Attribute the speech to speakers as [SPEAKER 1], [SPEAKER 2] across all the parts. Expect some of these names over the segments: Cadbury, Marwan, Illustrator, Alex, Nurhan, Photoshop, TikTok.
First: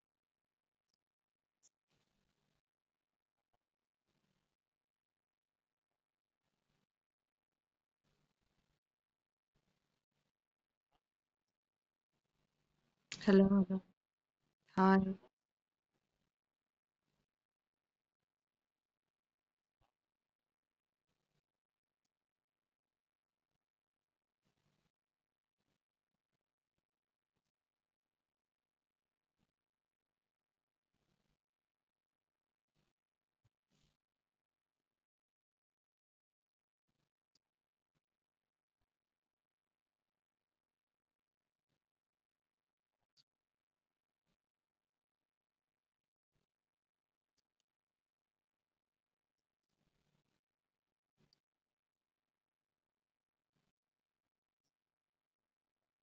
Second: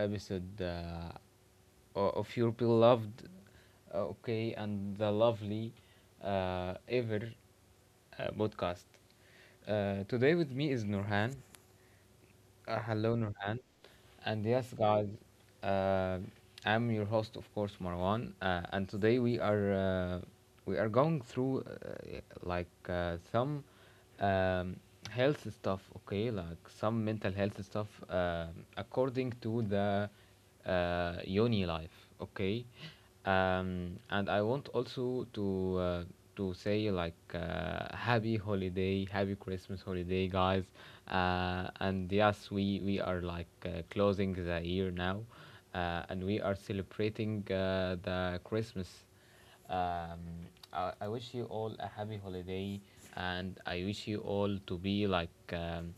[SPEAKER 1] episode of your beloved, okay, and the lovely ever podcast. Today with me is Nurhan. Hello,
[SPEAKER 2] Hello.
[SPEAKER 1] Nurhan.
[SPEAKER 2] Nada.
[SPEAKER 1] And yes,
[SPEAKER 2] Hi.
[SPEAKER 1] guys, uh, I'm your host, of course, Marwan. And today we are going through some um, health stuff, okay, like some mental health stuff, according to the uni life, okay, and I want also uh, to say, like, happy holiday, happy christmas holiday, guys. And yes, we are, like, closing the year now, and we are celebrating the christmas. Um, I, I wish you all a happy holiday, and I wish you all to be, like,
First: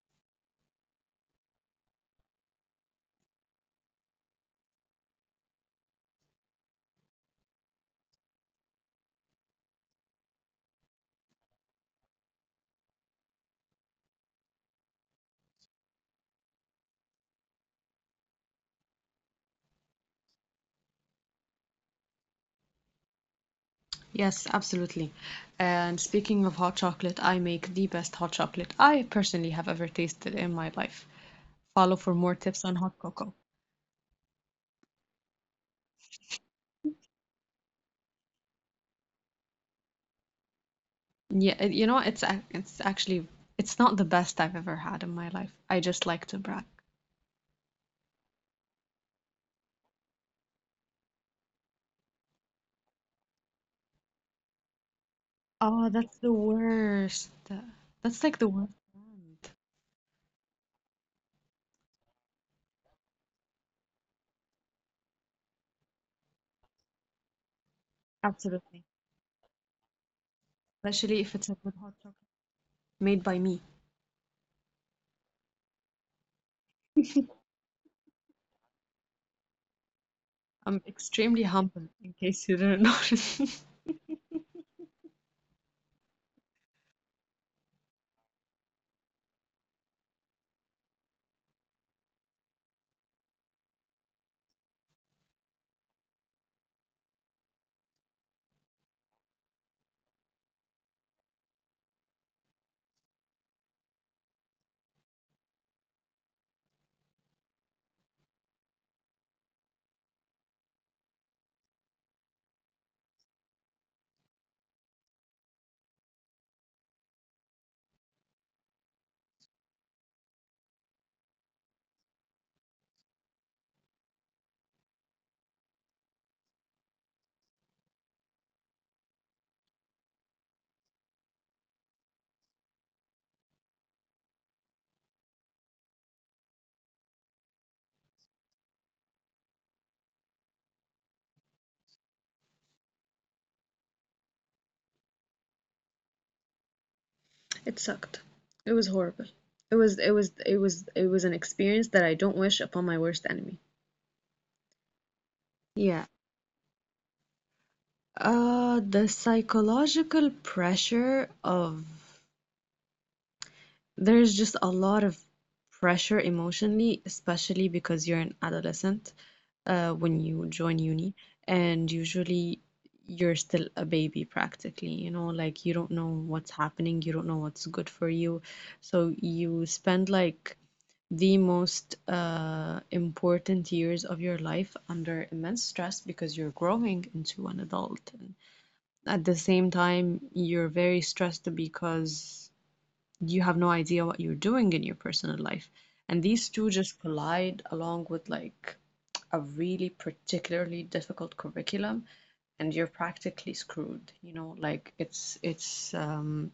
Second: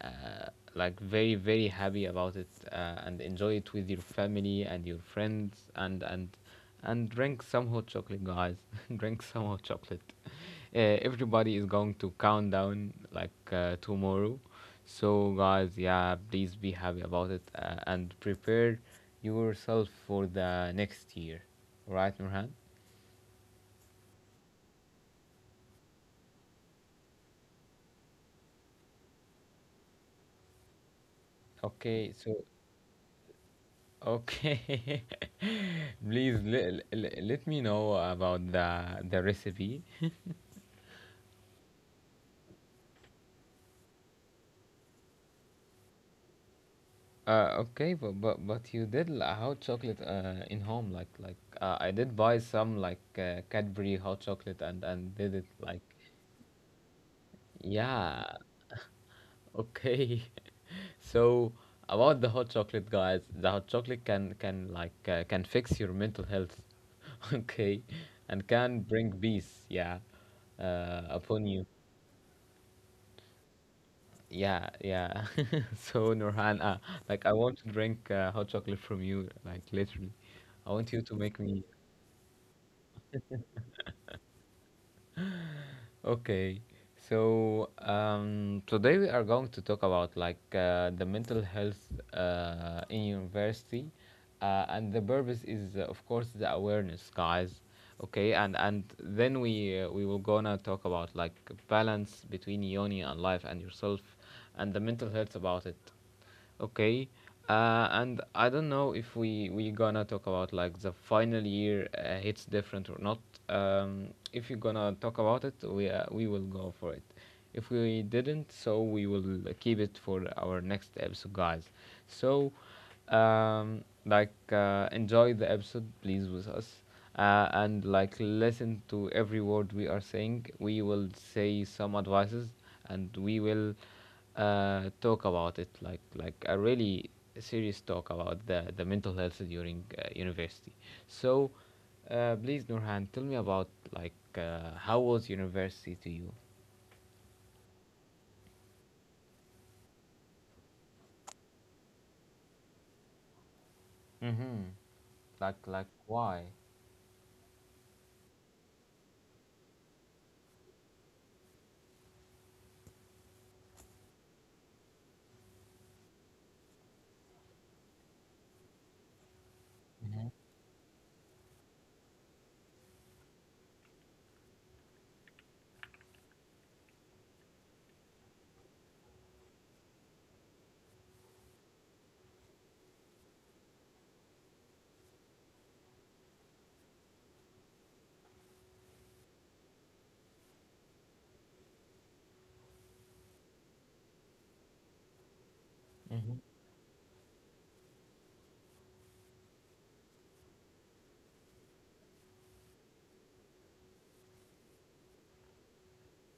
[SPEAKER 1] uh, like, very very happy about it, and enjoy it with your family and your friends, and and drink some hot chocolate, guys. Drink some hot chocolate. Everybody is going to count down, like, tomorrow. So, guys, yeah, please be happy about it, and prepare yourself for the next year. Right, Nurhan?
[SPEAKER 2] Yes, absolutely. And speaking of hot chocolate, I make the best hot chocolate I personally have ever tasted in my life. Follow
[SPEAKER 1] Okay,
[SPEAKER 2] for more
[SPEAKER 1] so
[SPEAKER 2] tips on hot cocoa.
[SPEAKER 1] okay. Please let me know about the recipe.
[SPEAKER 2] Yeah, it- you know, it's ac- it's actually it's not the best I've ever had in my life. I just like to brag.
[SPEAKER 1] Okay, but you did l- hot chocolate in home, like I did buy some, like, Cadbury hot chocolate, and did it like.
[SPEAKER 2] Oh, that's the worst. That's like
[SPEAKER 1] Yeah.
[SPEAKER 2] the worst.
[SPEAKER 1] Okay. So about the hot chocolate, guys, the hot chocolate can, like, can fix your mental health. Okay. And
[SPEAKER 2] Absolutely.
[SPEAKER 1] can bring peace, yeah,
[SPEAKER 2] Especially if it's a
[SPEAKER 1] upon
[SPEAKER 2] good
[SPEAKER 1] you.
[SPEAKER 2] hot chocolate made by me.
[SPEAKER 1] Yeah, yeah. So Nurhan, like, I want to drink hot chocolate from you, like, literally.
[SPEAKER 2] I'm
[SPEAKER 1] I want you to
[SPEAKER 2] extremely
[SPEAKER 1] make me.
[SPEAKER 2] humble, in case you didn't notice.
[SPEAKER 1] Okay. So today we are going to talk about, like, the mental health in university, and the purpose is, of course, the awareness, guys. Okay, and then we will gonna talk about like balance between yoni and life and yourself, and the mental health about it. Okay, and I don't know if we gonna talk about like the final year hits different or not. If you're gonna talk about it, we will go for it. If we didn't, so we will keep it for our next episode, guys. So, like, enjoy the episode, please, with us. And listen to every word we are saying. We will say some advices, and we will talk about it, like a really serious talk about the mental health during university. So please, nurhan, tell me about, like, how was university to you?
[SPEAKER 2] It sucked. It was horrible. It was an experience that I don't wish upon my worst enemy.
[SPEAKER 1] Mm-hmm. Like,
[SPEAKER 2] Yeah.
[SPEAKER 1] why?
[SPEAKER 2] Uh, the psychological pressure of there's just a lot of pressure emotionally, especially because you're an adolescent when
[SPEAKER 1] Mm-hmm.
[SPEAKER 2] you join uni, and usually you're still a baby practically, you know, like you don't know what's happening, you don't know what's good for you. So you spend like the most important years of your life under immense stress because you're growing into an adult. And at the same time, you're very stressed because you have no idea what you're doing in your personal life. And these
[SPEAKER 1] Mm-hmm.
[SPEAKER 2] two just collide along with like a really particularly difficult curriculum, and you're practically screwed. You know, like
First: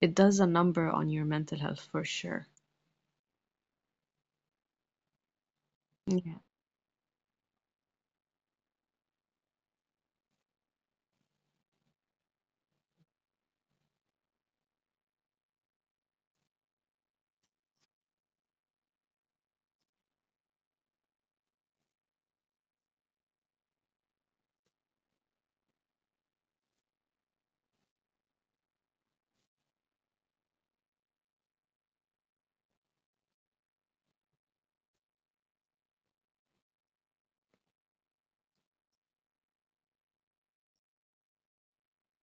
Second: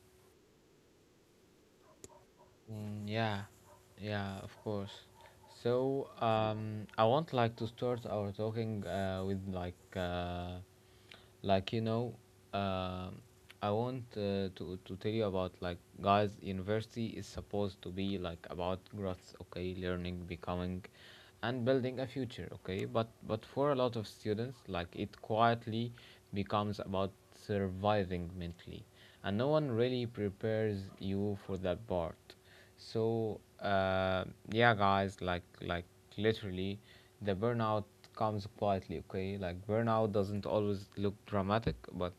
[SPEAKER 2] it does a number on your mental health for sure.
[SPEAKER 1] Mm, yeah, yeah, of course. So
[SPEAKER 2] Yeah.
[SPEAKER 1] I want, like, to start our talking, with, like, like you know uh, I want, to tell you about, like, guys, university is supposed to be, like, about growth, okay, learning, becoming, and building a future, okay. But for a lot of students, like, it quietly becomes about surviving mentally, and no one really prepares you for that part. So yeah, guys, like, literally, the burnout comes quietly, okay? Like, burnout doesn't always look dramatic, but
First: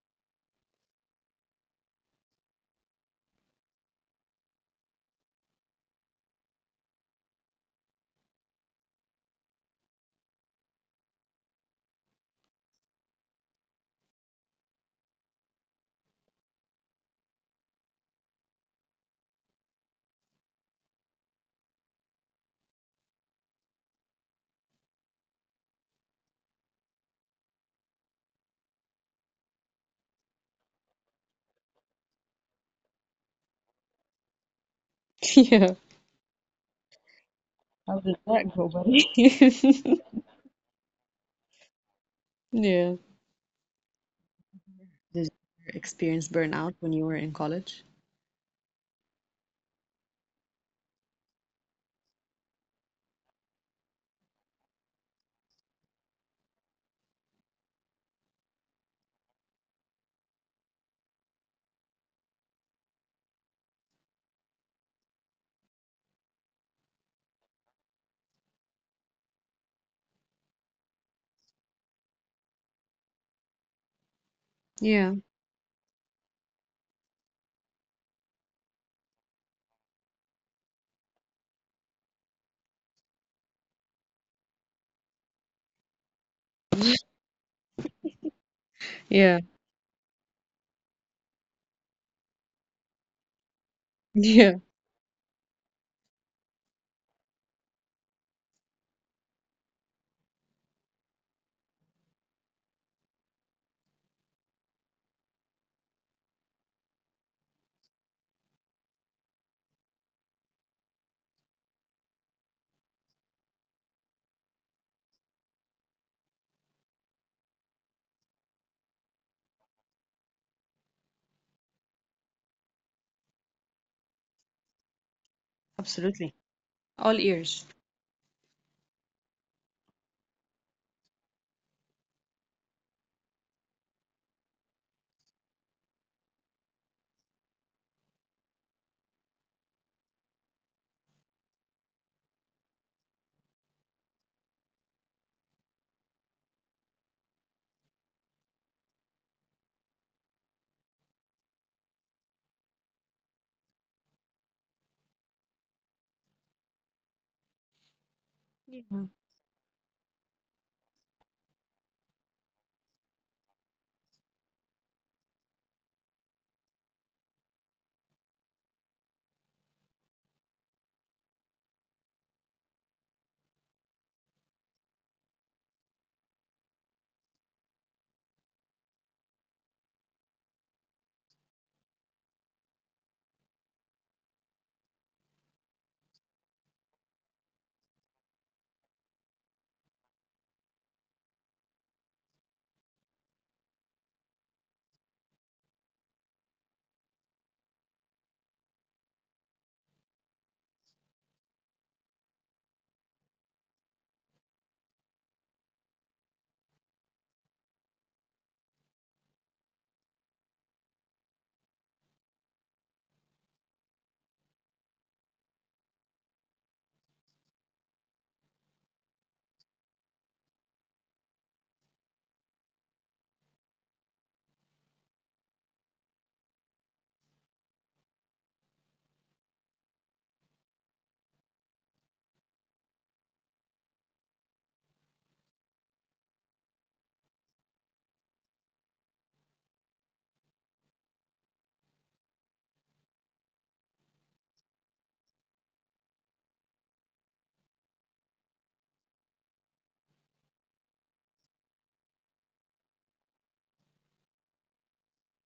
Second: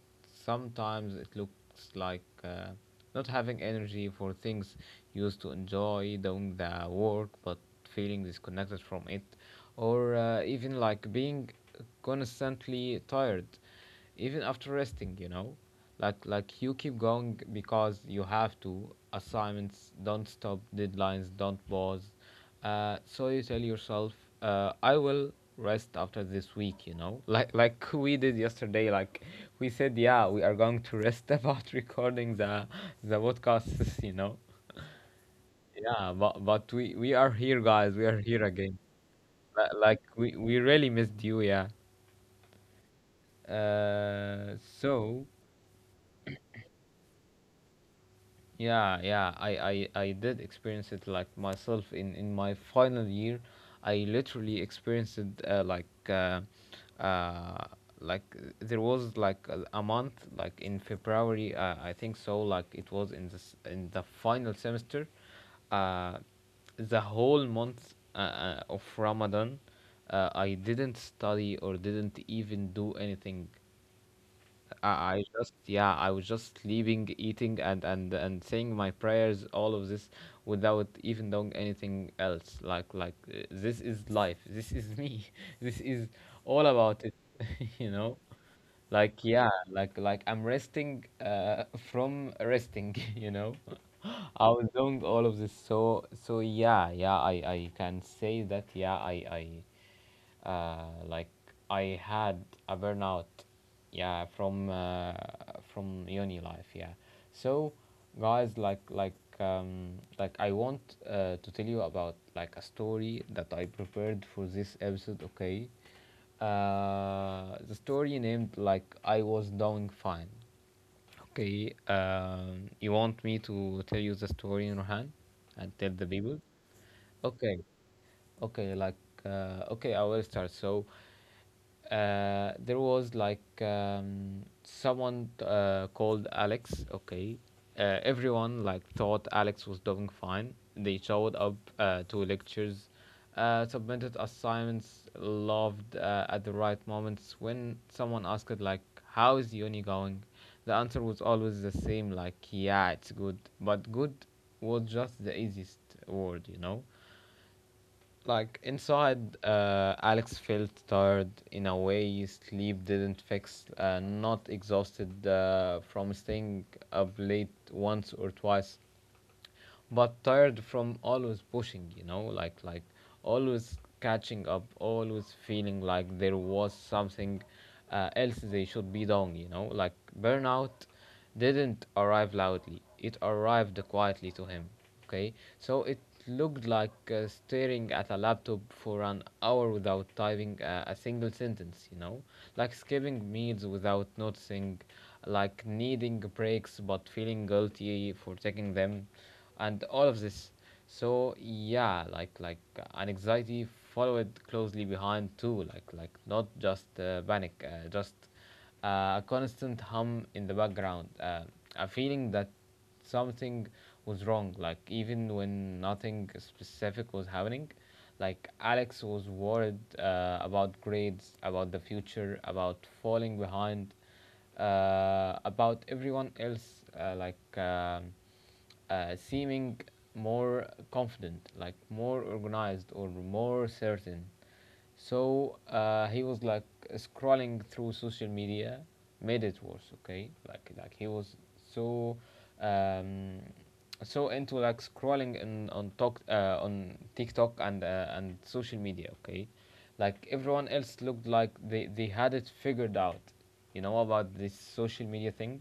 [SPEAKER 1] sometimes it looks like not having energy for things you used to enjoy, doing the work but feeling disconnected from it, or even like being constantly tired even after resting, you know. Like, you keep going because you have to. Assignments don't stop, deadlines don't pause, so you tell yourself, I will rest after this week, you know, like we did yesterday. Like, we said, yeah, we are going to rest about recording the podcasts, you know.
[SPEAKER 2] Yeah.
[SPEAKER 1] Yeah, but we are here, guys,
[SPEAKER 2] How
[SPEAKER 1] we
[SPEAKER 2] did
[SPEAKER 1] are here
[SPEAKER 2] that go,
[SPEAKER 1] again. Li-
[SPEAKER 2] buddy?
[SPEAKER 1] like we really missed you, yeah,
[SPEAKER 2] Yeah. Did
[SPEAKER 1] so.
[SPEAKER 2] you experience burnout when you were in college?
[SPEAKER 1] Yeah, yeah, I did experience it, like, myself in my final year. I literally experienced it, uh, there was like a month, like, in February, I think, so like it was in this, in the final semester, uh, the whole month of Ramadan, I didn't study or didn't even do anything. I
[SPEAKER 2] Yeah.
[SPEAKER 1] I just, yeah, I was just sleeping, eating, and and saying my prayers, all of this without even doing anything else. Like, this is life. This is me. This is all about it. You know, like,
[SPEAKER 2] Yeah.
[SPEAKER 1] yeah, like, I'm resting, from resting. You know, I
[SPEAKER 2] Yeah.
[SPEAKER 1] was doing all of this. So so yeah, yeah, I can say that, yeah, I. Like, I had a burnout, yeah, from uni life, yeah. So, guys, like, like, I want, to tell you about, like, a story that I prepared for this episode. Okay, the story named, like, I was doing fine. Okay, you want me to tell you the story, Rohan, and tell the
[SPEAKER 2] Absolutely.
[SPEAKER 1] people?
[SPEAKER 2] All
[SPEAKER 1] Okay.
[SPEAKER 2] ears.
[SPEAKER 1] Okay, like, okay, I will start. So there was like, someone called Alex. Okay, everyone, like, thought Alex was doing fine. They showed up to lectures, submitted assignments, loved at the right moments. When someone asked, like, "How is uni going?" the answer was always the same, like, "Yeah, it's good," but good was just the easiest word, you know. Like,
[SPEAKER 2] Yeah,
[SPEAKER 1] inside, alex felt tired in a way sleep didn't fix, not exhausted from staying up late once or twice, but tired from always pushing, you know. Like, always catching up, always feeling like there was something else they should be doing, you know. Like, burnout didn't arrive loudly. It arrived quietly to him. Okay, so it looked like staring at a laptop for an hour without typing a single sentence, you know, like skipping meals without noticing, like needing breaks but feeling guilty for taking them, and all of this. So yeah, like, an anxiety followed closely behind too. Like, not just panic, just a constant hum in the background, a feeling that something was wrong, like, even when nothing specific was happening. Like, alex was worried about grades, about the future, about falling behind, about everyone else, seeming more confident, like more organized or more certain. So he was like scrolling through social media, made it worse. Okay, like, he was so um, so into, like, scrolling in, on talk, on TikTok, and social media. Okay, like everyone else looked like they had it figured out. You know about this social media thing.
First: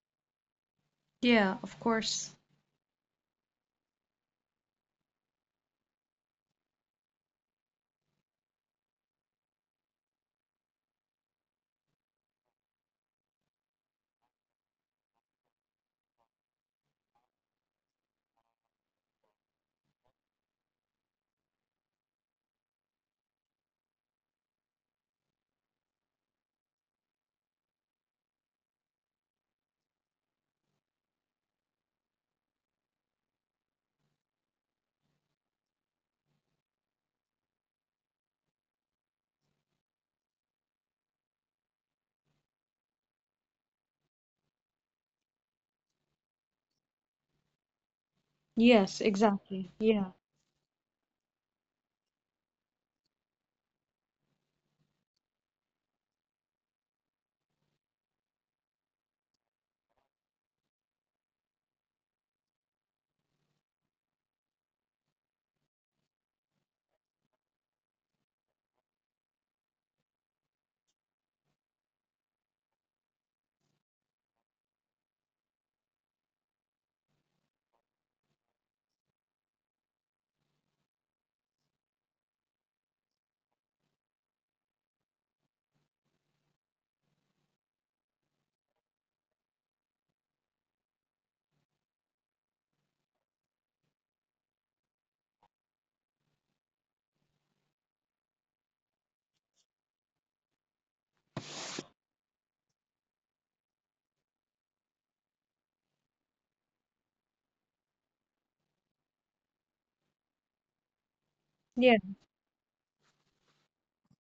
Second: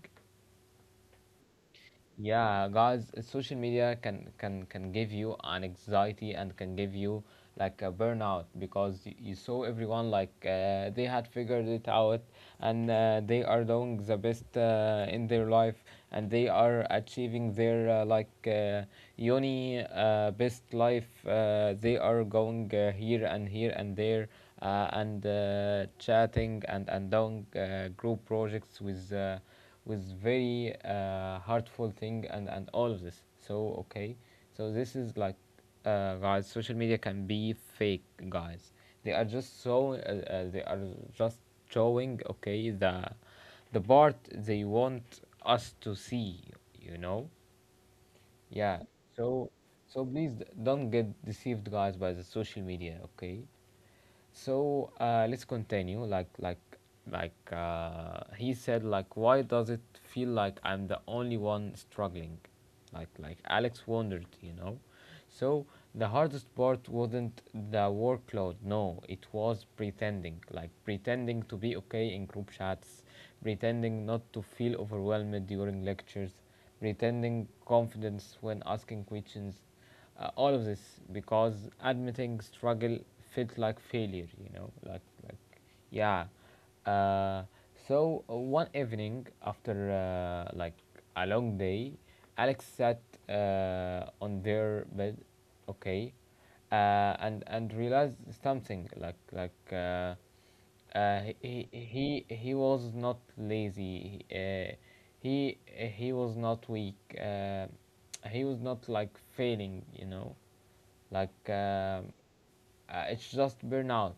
[SPEAKER 2] yeah, of course.
[SPEAKER 1] Yeah, guys, social media can give you an anxiety, and can give you like a burnout, because y- you saw everyone, like, they had figured it out, and they are doing the best in their life, and they are achieving their, uni, best life. They are going, here and here and there, and chatting and doing group projects with, with very, hurtful thing, and all of this. So okay, so this is like, guys, social media can be fake, guys. They are just so they are just showing, okay, the part they want us to see, you know. Yeah.
[SPEAKER 2] Yes,
[SPEAKER 1] So
[SPEAKER 2] exactly.
[SPEAKER 1] so
[SPEAKER 2] Yeah.
[SPEAKER 1] please, d- don't get deceived, guys, by the social media, okay. So let's continue. Like, he said, like, why does it feel like I'm the only one struggling? Like, Alex wondered, you know. So the hardest part wasn't the workload. No, it was pretending. Like, pretending to be okay in group chats, pretending not to feel overwhelmed during lectures, pretending confidence when asking questions, all of this because admitting struggle feels like failure, you know, like, yeah. Uh, so one evening after, like, a long day, Alex sat on their bed, okay, and realized something, like, like. Uh, he was not lazy. He he was not weak. He was not, like, failing. You know, like,
[SPEAKER 2] Yeah.
[SPEAKER 1] it's just burnout.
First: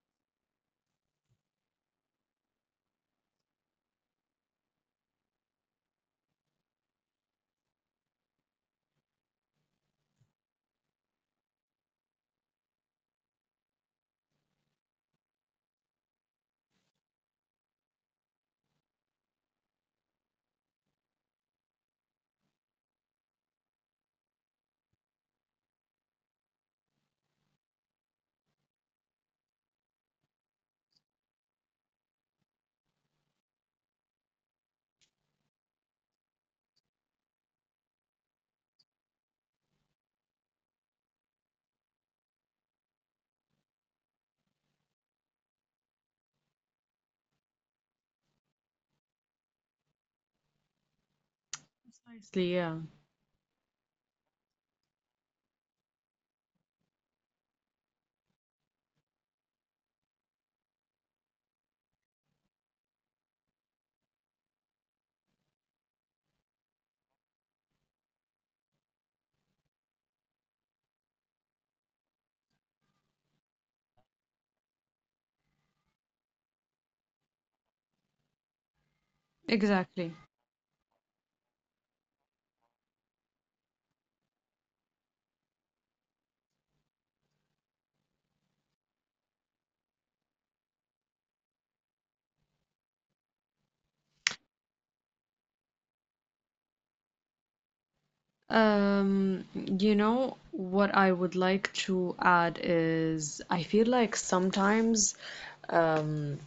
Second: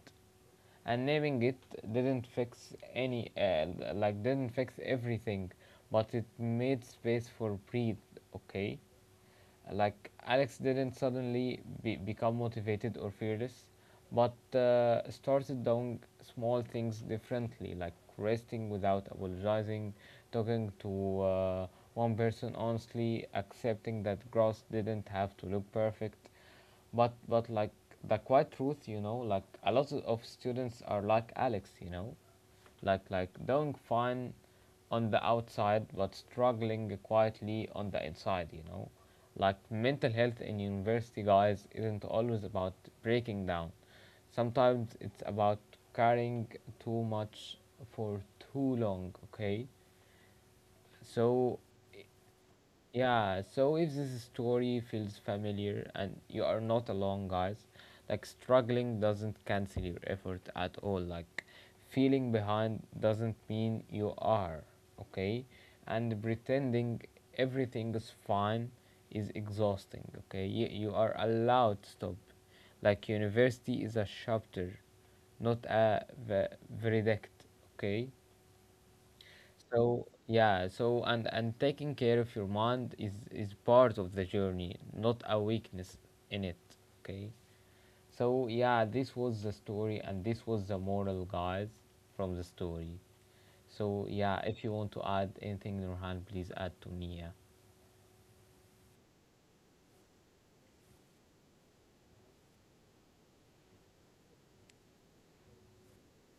[SPEAKER 1] And naming it didn't fix any, like, didn't fix everything, but it made space for breathe. Okay, like, Alex didn't suddenly be- become motivated or fearless, but started doing small things differently, like resting without apologizing, talking to, one person honestly, accepting that grass didn't have to look perfect, but like the quiet truth, you know. Like, a lot of students are like Alex, you know, like, doing fine on the outside but struggling quietly on the inside, you know. Like, mental health in university, guys, isn't always about breaking down. Sometimes it's about carrying too much for too long, okay? So i-
[SPEAKER 2] Precisely, yeah,
[SPEAKER 1] yeah, so if this story feels familiar and you are not alone, guys, like struggling doesn't cancel your effort at all. Like feeling behind doesn't mean you are, okay? And pretending everything is fine is exhausting, okay? You are allowed to stop. Like university is a chapter, not a verdict, okay? So
[SPEAKER 2] exactly.
[SPEAKER 1] yeah, so and taking care of your mind is part of the journey, not a weakness in it. Okay. So yeah, this was the story and this was the moral, guys, from the story. So yeah, if you want to add anything, Nurhan, please add to me. Yeah.
[SPEAKER 2] You know, what I would like to add is I feel like sometimes, um,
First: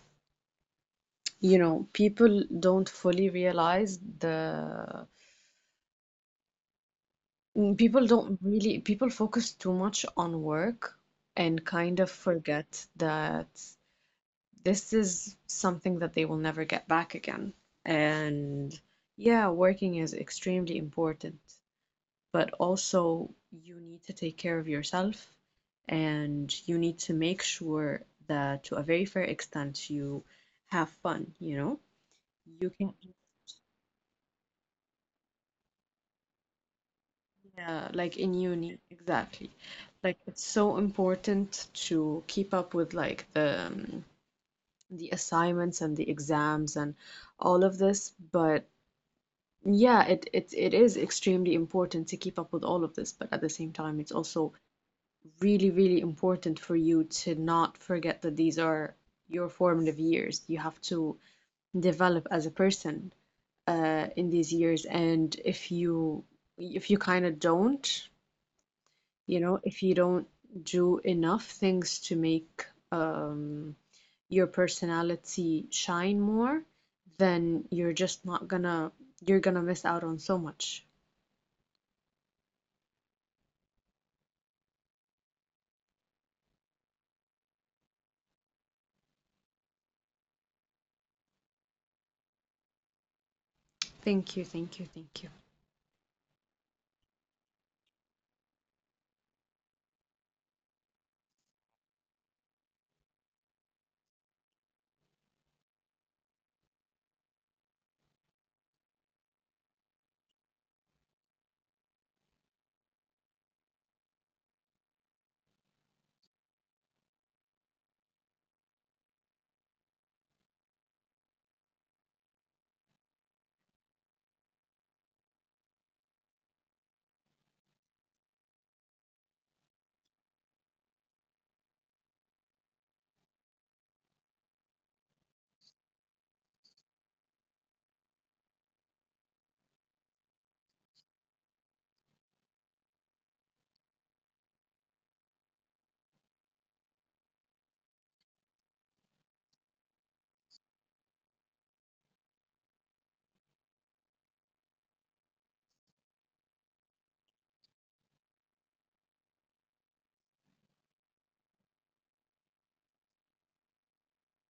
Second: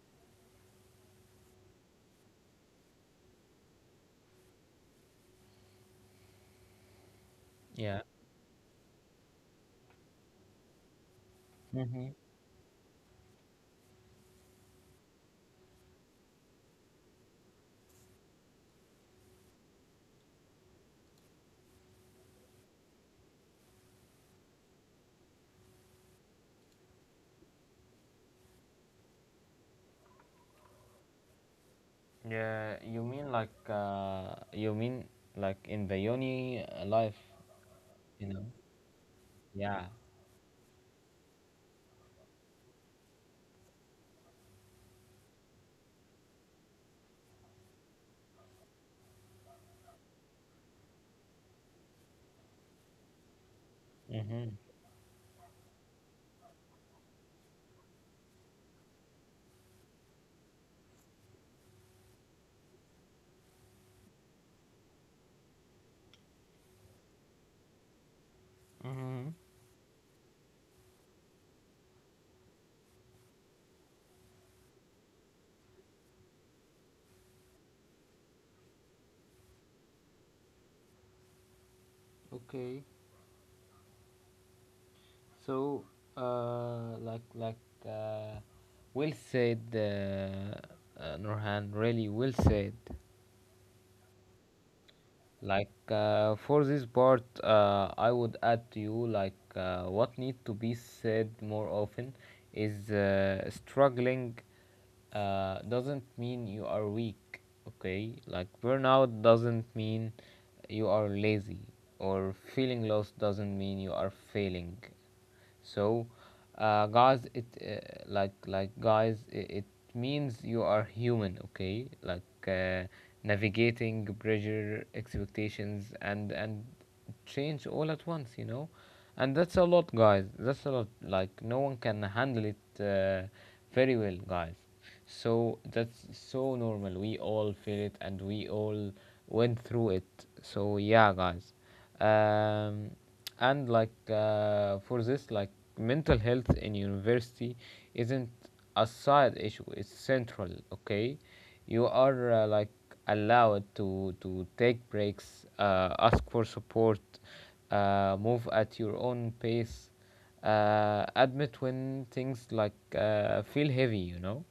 [SPEAKER 2] you know, people don't fully realize the
[SPEAKER 1] Yeah.
[SPEAKER 2] people don't really people focus too much on work and
[SPEAKER 1] Mm-hmm.
[SPEAKER 2] kind of forget that this is something that they will never get back again. And yeah, working is extremely important, but also you need to take care of yourself and you need to make sure that to a very fair extent you have fun, you know? You
[SPEAKER 1] Yeah,
[SPEAKER 2] can,
[SPEAKER 1] you mean you mean like in the uni life,
[SPEAKER 2] yeah, like
[SPEAKER 1] you
[SPEAKER 2] in
[SPEAKER 1] know?
[SPEAKER 2] uni, exactly.
[SPEAKER 1] Yeah.
[SPEAKER 2] Like it's so important to keep up with like the assignments and the exams and all of this. But yeah, it is extremely important to keep up with all of this, but at the same time, it's also
[SPEAKER 1] Mm-hmm.
[SPEAKER 2] really, really important for you to not forget that these are your formative years. You have to develop as a person in these years, and if you kind of don't,
[SPEAKER 1] Mm-hmm.
[SPEAKER 2] if you don't do enough things to make um, your personality shine more, then you're just not gonna, you're gonna miss out on so much.
[SPEAKER 1] Okay. So, uh, like like uh, Will said, Nurhan, really well said.
[SPEAKER 2] Thank you, thank you, thank you.
[SPEAKER 1] For this part, I would add to you what need to be said more often is, struggling doesn't mean you are weak. Okay, like burnout doesn't mean you are lazy, or feeling lost doesn't mean you are failing. So guys, it means you are human. Okay, navigating pressure, expectations, and change all at once, you know. And that's a lot, guys, that's a lot. Like no one can handle it very well, guys, so that's so normal. We all feel it and we all went through it. So yeah, guys, um, and for this, like mental health in university isn't a side issue, it's central. Okay, you are like allowed to take breaks, ask for support, move at your own pace, admit when things feel heavy, you know.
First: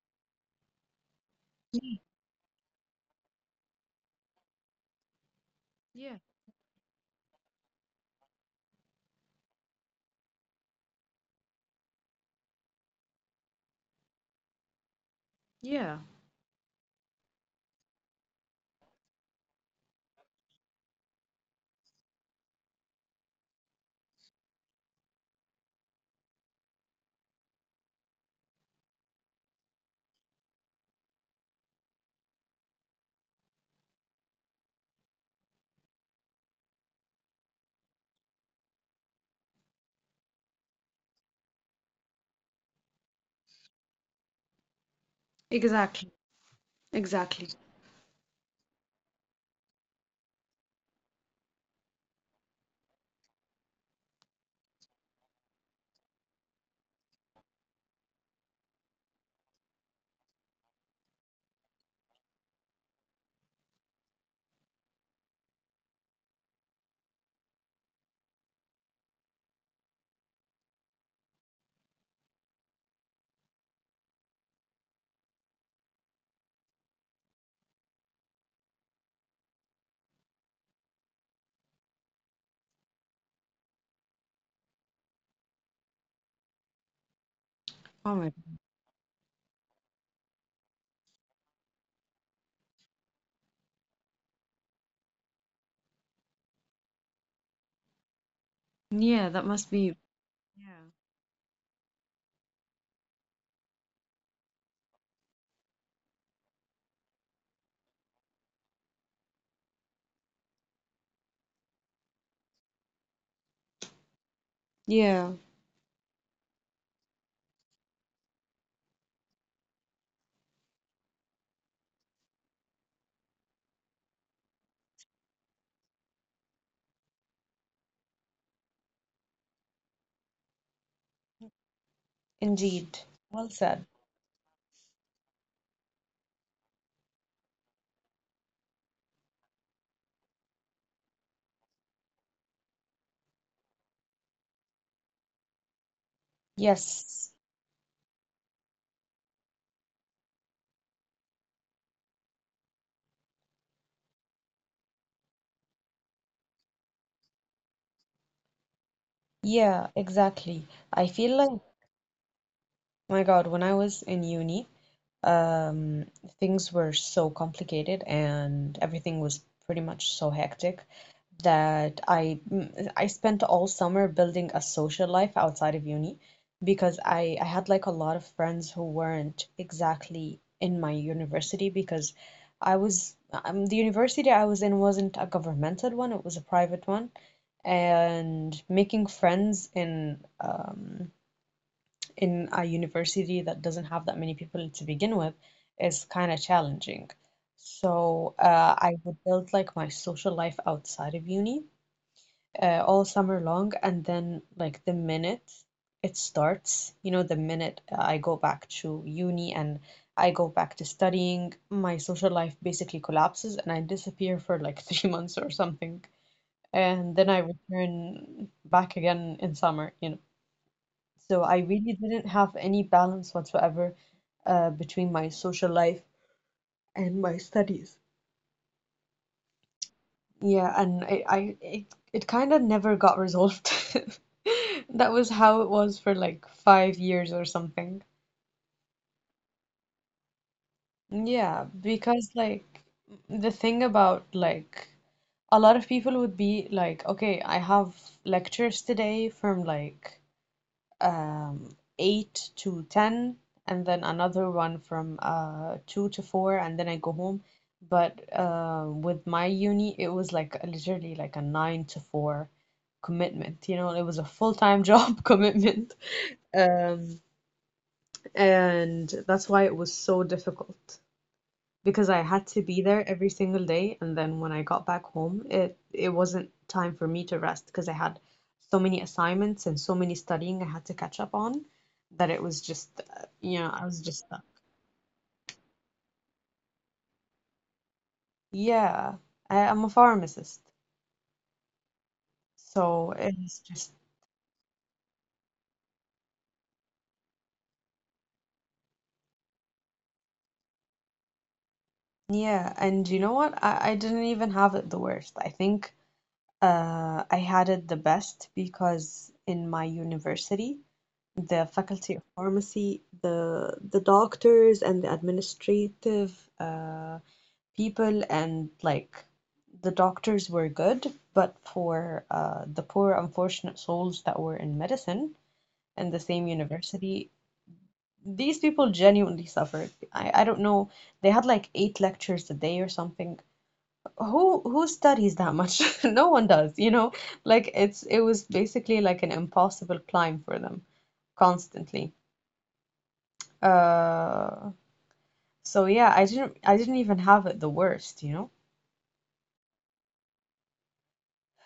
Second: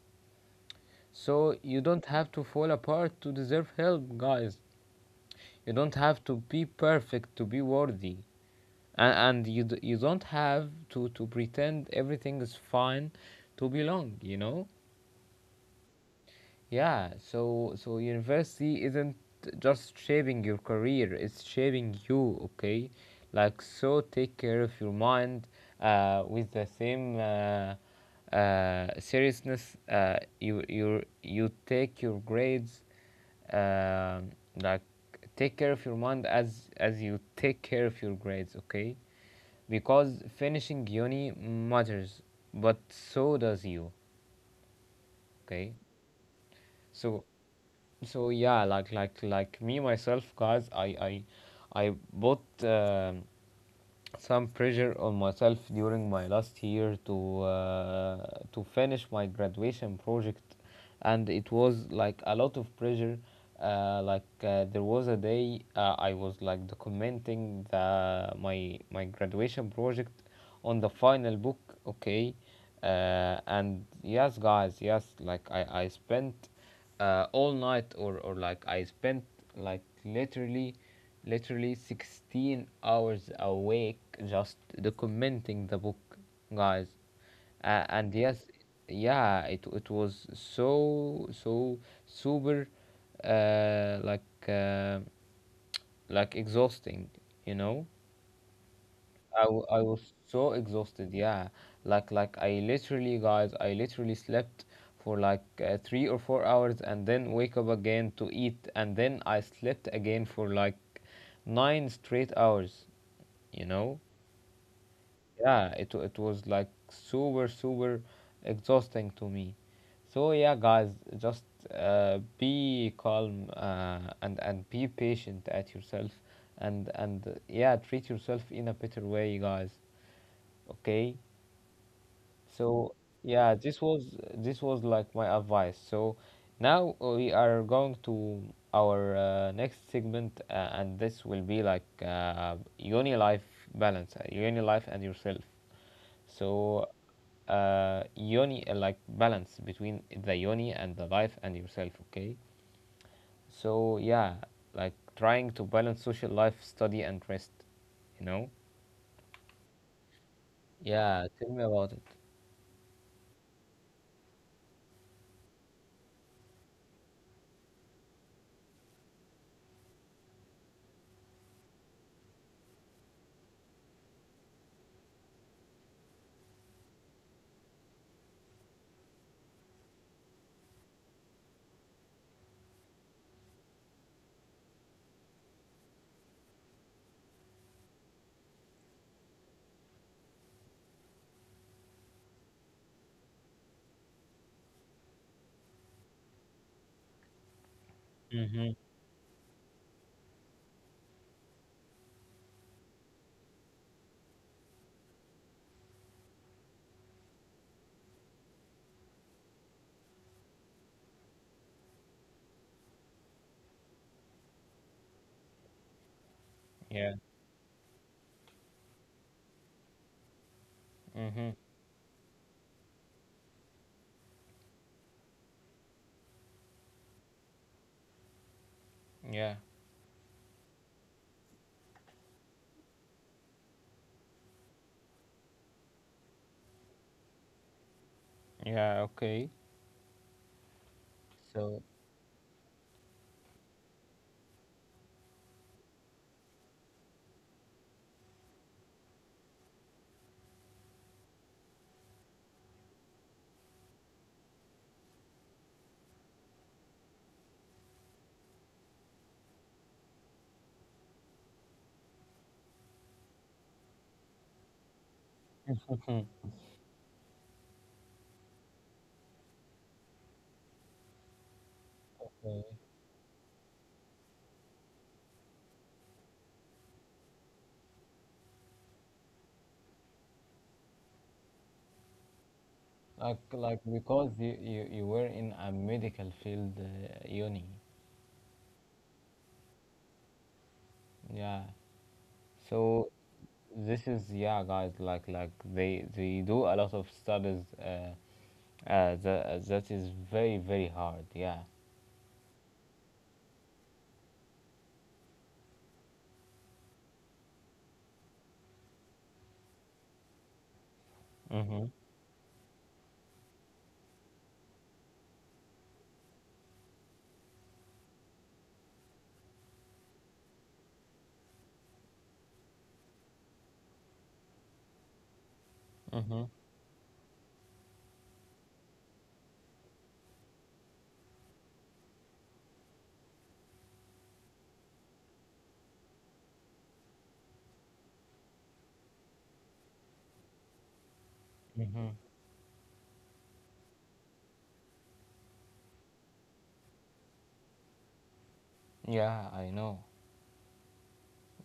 [SPEAKER 1] So you
[SPEAKER 2] Yeah,
[SPEAKER 1] don't have to fall apart to deserve help, guys. You don't
[SPEAKER 2] yeah,
[SPEAKER 1] have to be perfect to be worthy, and you don't have to pretend everything is fine to belong, you know.
[SPEAKER 2] yeah,
[SPEAKER 1] Yeah, so so university isn't just shaping your career, it's shaping you. Okay, like so take care of your mind with the same seriousness you you take your grades. um like take care of your mind as you take care of your grades. Okay, because finishing uni matters, but so does you. Okay,
[SPEAKER 2] exactly,
[SPEAKER 1] so
[SPEAKER 2] exactly.
[SPEAKER 1] so yeah, like me myself, guys, I bought some pressure on myself during my last year to finish my graduation project, and it was like a lot of pressure. There was a day I was like documenting the my my graduation project on the final book, okay. And yes, guys, yes, like I spent all night, or like I spent like literally literally 16 hours awake just documenting the book, guys. And yes,
[SPEAKER 2] Comedy.
[SPEAKER 1] yeah, it was so so super, uh, like uh, like exhausting, you know.
[SPEAKER 2] Yeah, that must
[SPEAKER 1] I
[SPEAKER 2] be.
[SPEAKER 1] was so
[SPEAKER 2] Yeah.
[SPEAKER 1] exhausted. Yeah, like I literally slept for 3 or 4 hours, and then wake up again to eat, and then I slept again for like nine straight hours, you know.
[SPEAKER 2] Yeah,
[SPEAKER 1] Yeah, it was like super super exhausting to me. So yeah, guys, just be calm and be patient at yourself, and yeah, treat yourself in a better way, guys. Okay. So
[SPEAKER 2] indeed. Well
[SPEAKER 1] yeah,
[SPEAKER 2] said.
[SPEAKER 1] this was like my advice. So now we are going to our next segment, and this will be like, uni life balance, uni life and yourself. So
[SPEAKER 2] Yes.
[SPEAKER 1] yoni, like balance between the yoni and the life and yourself. Okay. So yeah, like trying to balance social life, study, and rest. You know.
[SPEAKER 2] Yeah, exactly. I
[SPEAKER 1] Yeah.
[SPEAKER 2] feel
[SPEAKER 1] Tell
[SPEAKER 2] like,
[SPEAKER 1] me about it.
[SPEAKER 2] my God, when I was in uni, Um, things were so complicated and everything was pretty much so hectic that I spent all summer building a social life outside of uni because I had like a lot of friends who weren't exactly in my university because I was the university I was in wasn't a governmental one, it was a private one, and making friends in a university that doesn't have that many people to begin with is kind of challenging. So
[SPEAKER 1] Mm-hmm.
[SPEAKER 2] I would build like my social life outside of uni all summer long, and then like the minute it starts, the minute I go back to uni and I go back to studying, my social life basically collapses and I disappear for like 3 months or something. And
[SPEAKER 1] Yeah.
[SPEAKER 2] then I return back again in summer. So
[SPEAKER 1] Mm-hmm.
[SPEAKER 2] I really didn't have any balance whatsoever between my social life and my studies.
[SPEAKER 1] Yeah.
[SPEAKER 2] Yeah, and it kind of never got resolved. That was how it was for like 5 years or something.
[SPEAKER 1] Yeah. Okay.
[SPEAKER 2] Yeah,
[SPEAKER 1] So,
[SPEAKER 2] because like the thing about like a lot of people would be like, okay, I have lectures today from like um, 8 to 10, and then another one from 2 to 4, and then I go home. But with my uni, it was like literally like a 9 to 4 commitment. You know, it was a full-time job commitment. Um, and that's why it was so difficult because I had to
[SPEAKER 1] uh,
[SPEAKER 2] be there every single day. And then when I got back home, it wasn't time for me to rest because I had so many assignments and so many studying I had to catch up on that it was just, uh,
[SPEAKER 1] like,
[SPEAKER 2] you know,
[SPEAKER 1] like
[SPEAKER 2] I was just
[SPEAKER 1] because
[SPEAKER 2] stuck.
[SPEAKER 1] you were in a medical field, uni.
[SPEAKER 2] Yeah, I'm a pharmacist,
[SPEAKER 1] Yeah. So
[SPEAKER 2] so it's just
[SPEAKER 1] this is, yeah, guys. Like they do a lot of studies. That, that is very, very hard. Yeah.
[SPEAKER 2] yeah. And you know what? I didn't even have it the worst. I think I had it the best because in my university, the
[SPEAKER 1] Mm-hmm.
[SPEAKER 2] faculty of pharmacy, the doctors and the administrative uh, people, and like the doctors were good, but for the poor, unfortunate souls that were in medicine in the
[SPEAKER 1] Mm-hmm.
[SPEAKER 2] same university, these people genuinely suffered. I don't know. They had like eight lectures a day or something. Who studies that much? No one does, you know? Like it was basically like an impossible climb for them constantly.
[SPEAKER 1] Mm-hmm.
[SPEAKER 2] Uh, so yeah, I didn't even have it the worst, you know?
[SPEAKER 1] Yeah, I know.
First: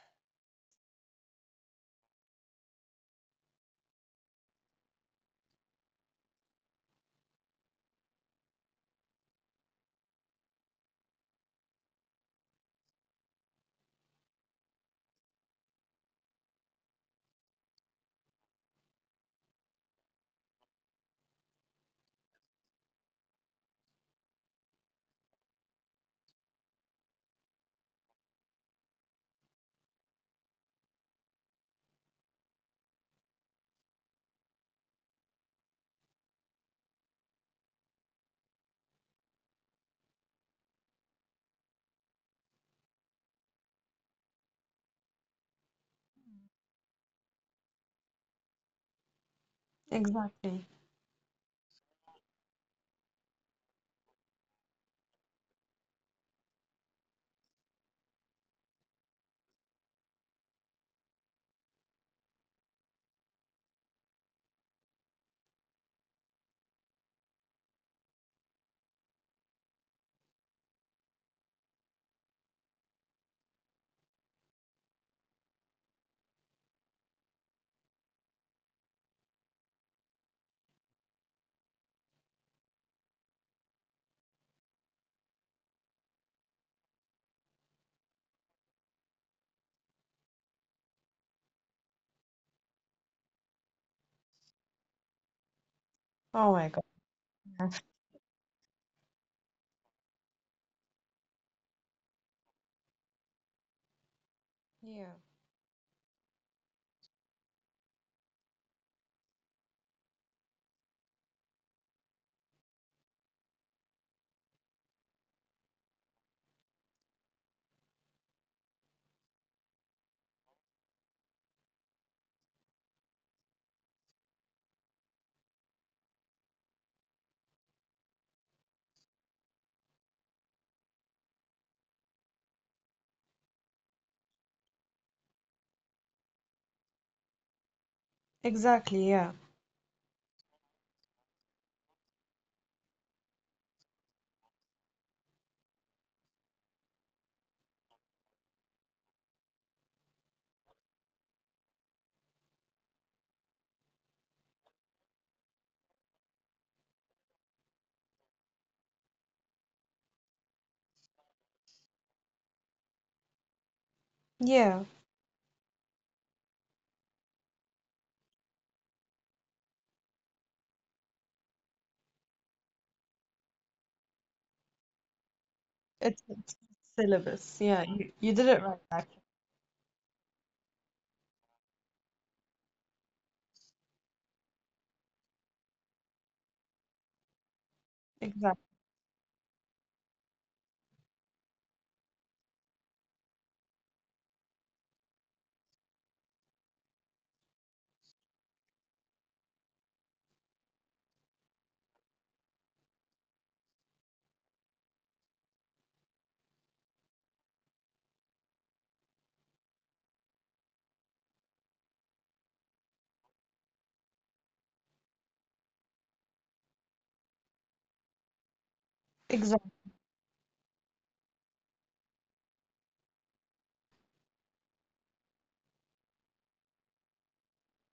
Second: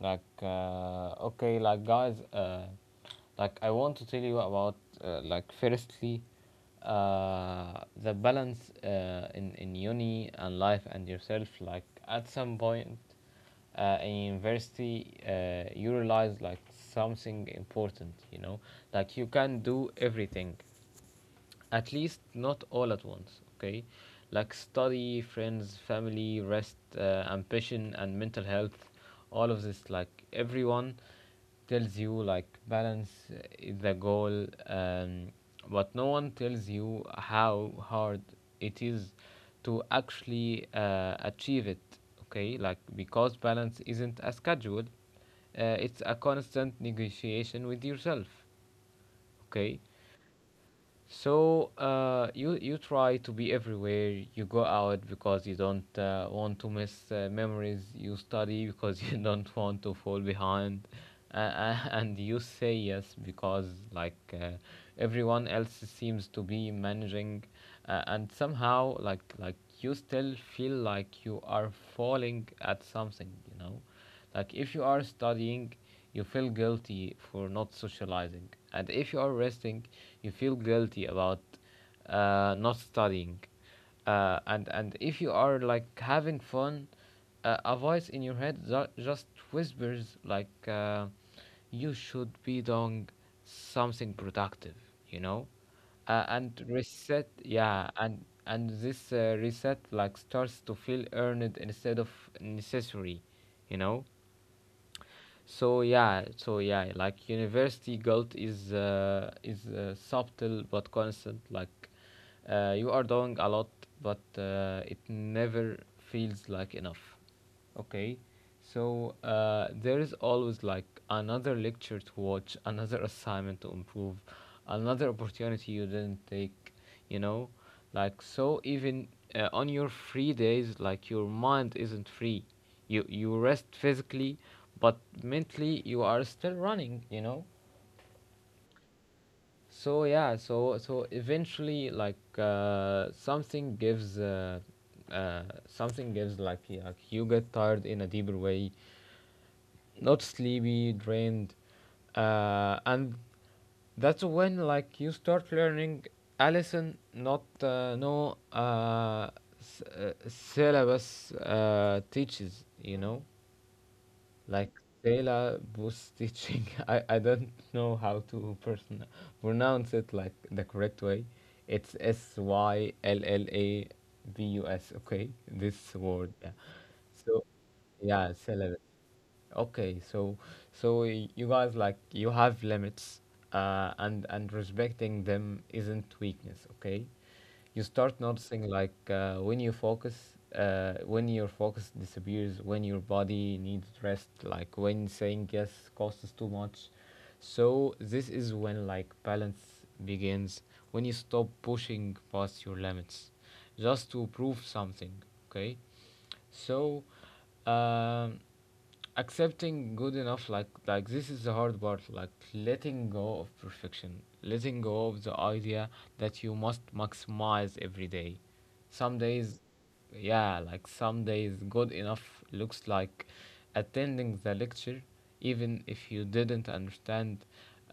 [SPEAKER 1] Like, okay, like guys, like I want to tell you about, like, firstly, the balance in uni and life and yourself. Like, at some point, in university, you realize like something important. You know, like you can do everything, at least not all at once, okay. Like study, friends, family, rest, ambition, and mental health, all of this. Like everyone tells you like balance is the goal, but no one tells you how hard it is to actually achieve it. Okay, like because balance isn't a schedule, it's a constant negotiation with yourself. Okay,
[SPEAKER 2] Exactly.
[SPEAKER 1] so you you try to be everywhere. You go out because you don't want to miss memories. You study because you don't want to fall behind, and you say yes because like uh, everyone else seems to be managing, and somehow like you still feel like you are falling at something. You know. Like if you are studying, you feel guilty for not socializing, and if you are resting, you feel guilty about not studying. And if you are like having fun, a voice in your head just whispers you should be doing something productive, you know.
[SPEAKER 2] Oh
[SPEAKER 1] And
[SPEAKER 2] my God.
[SPEAKER 1] reset, yeah, and this reset like starts to feel earned instead of necessary, you know.
[SPEAKER 2] Yeah.
[SPEAKER 1] So yeah, so yeah, like university guilt is subtle but constant. You are doing a lot, but it never feels like enough. Okay, so there is always like another lecture to watch, another assignment to improve, another opportunity you didn't take, you know. Like so even on your free days, like your mind isn't free. You rest physically, but mentally you are still running, you know.
[SPEAKER 2] Exactly, yeah.
[SPEAKER 1] So yeah, so so eventually like uh, something gives, like, like you get tired in a deeper way, not sleepy, drained. And that's when like you start learning a lesson not no s- syllabus teaches, you know. Like
[SPEAKER 2] Yeah.
[SPEAKER 1] Stella Bus Stitching. I don't know how to pronounce it like the correct way. It's SYLLABUS. Okay, this
[SPEAKER 2] It's,
[SPEAKER 1] word. Yeah.
[SPEAKER 2] it's
[SPEAKER 1] So
[SPEAKER 2] syllabus. Yeah, you,
[SPEAKER 1] yeah,
[SPEAKER 2] you did it
[SPEAKER 1] syllabus.
[SPEAKER 2] right.
[SPEAKER 1] Okay, so so you guys, like you have limits, and respecting them isn't weakness. Okay, you start
[SPEAKER 2] Exactly.
[SPEAKER 1] noticing like when your focus disappears, when your body needs rest, like when saying yes costs too much. So this is when like balance begins, when you stop pushing past your limits just to prove something, okay. So um, accepting good enough, like this is the hard part. Like letting go of perfection, letting go of the idea that you must maximize every day, some days,
[SPEAKER 2] Exactly.
[SPEAKER 1] yeah, like some days good enough looks like attending the lecture even if you didn't understand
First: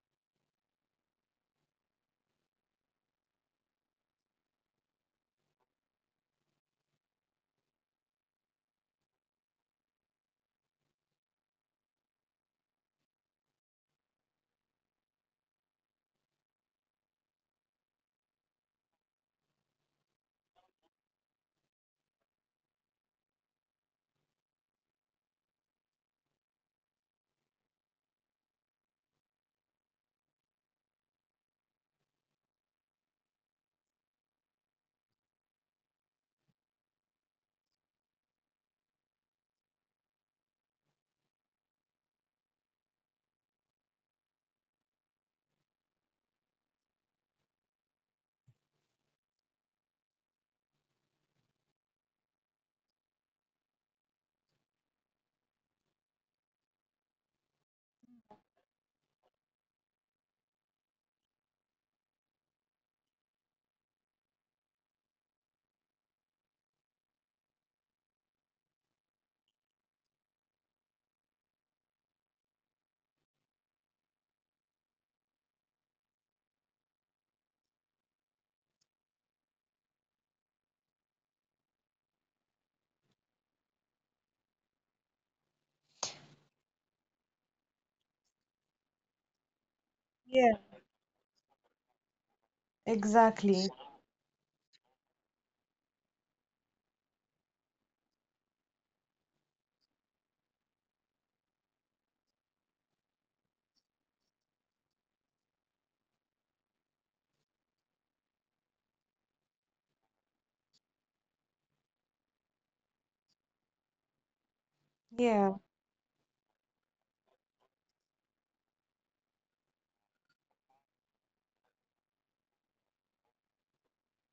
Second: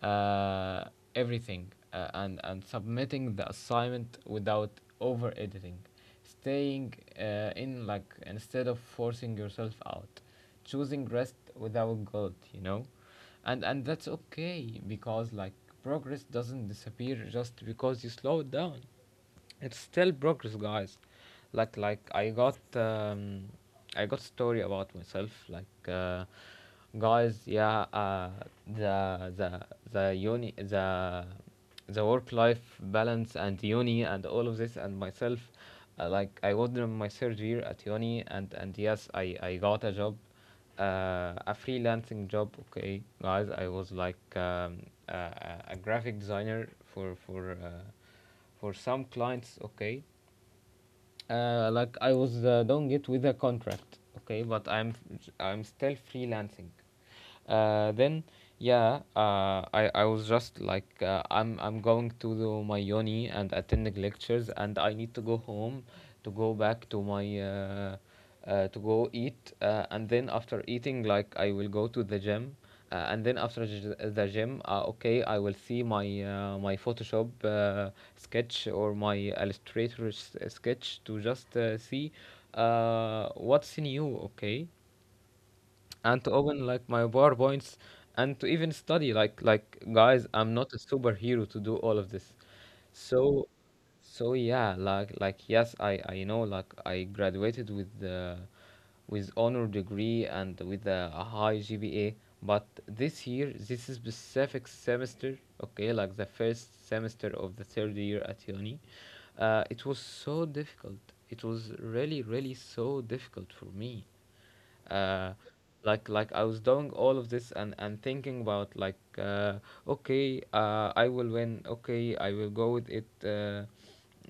[SPEAKER 1] uh, everything, and submitting the assignment without over editing, staying in, like instead of forcing yourself out, choosing rest without guilt, you know. And that's okay, because like progress doesn't disappear just because you slow down. It's still progress, guys. Like I got story about myself, like guys yeah the the the uni the work life balance and uni and all of this and myself. Like I was in my third year at uni, and yes, I got a job, a freelancing job. Okay, guys, I was like, a graphic designer for for some clients. Okay, like I was doing it with a contract, okay, but I'm still freelancing. Then yeah, I was just like I'm going to my uni and attending lectures, and I need to go home to go back to my to go eat, and then after eating, like, I will go to the gym, and then after the gym, okay, I will see my my Photoshop sketch or my Illustrator sketch to just see what's new, okay, and to open, like, my powerpoints, and to even study, like. Guys,
[SPEAKER 2] Yeah.
[SPEAKER 1] I'm not a superhero to do all of this. so
[SPEAKER 2] Exactly.
[SPEAKER 1] so yeah, like yes, I know, like, I graduated with honor degree and with a high GPA, but this year, this is specific semester, okay, like the first semester of the third year at uni. It was so difficult. It was really, really so difficult for me. uh,
[SPEAKER 2] Yeah.
[SPEAKER 1] like I was doing all of this and thinking about, like, okay, I will win. Okay, I will go with it. uh,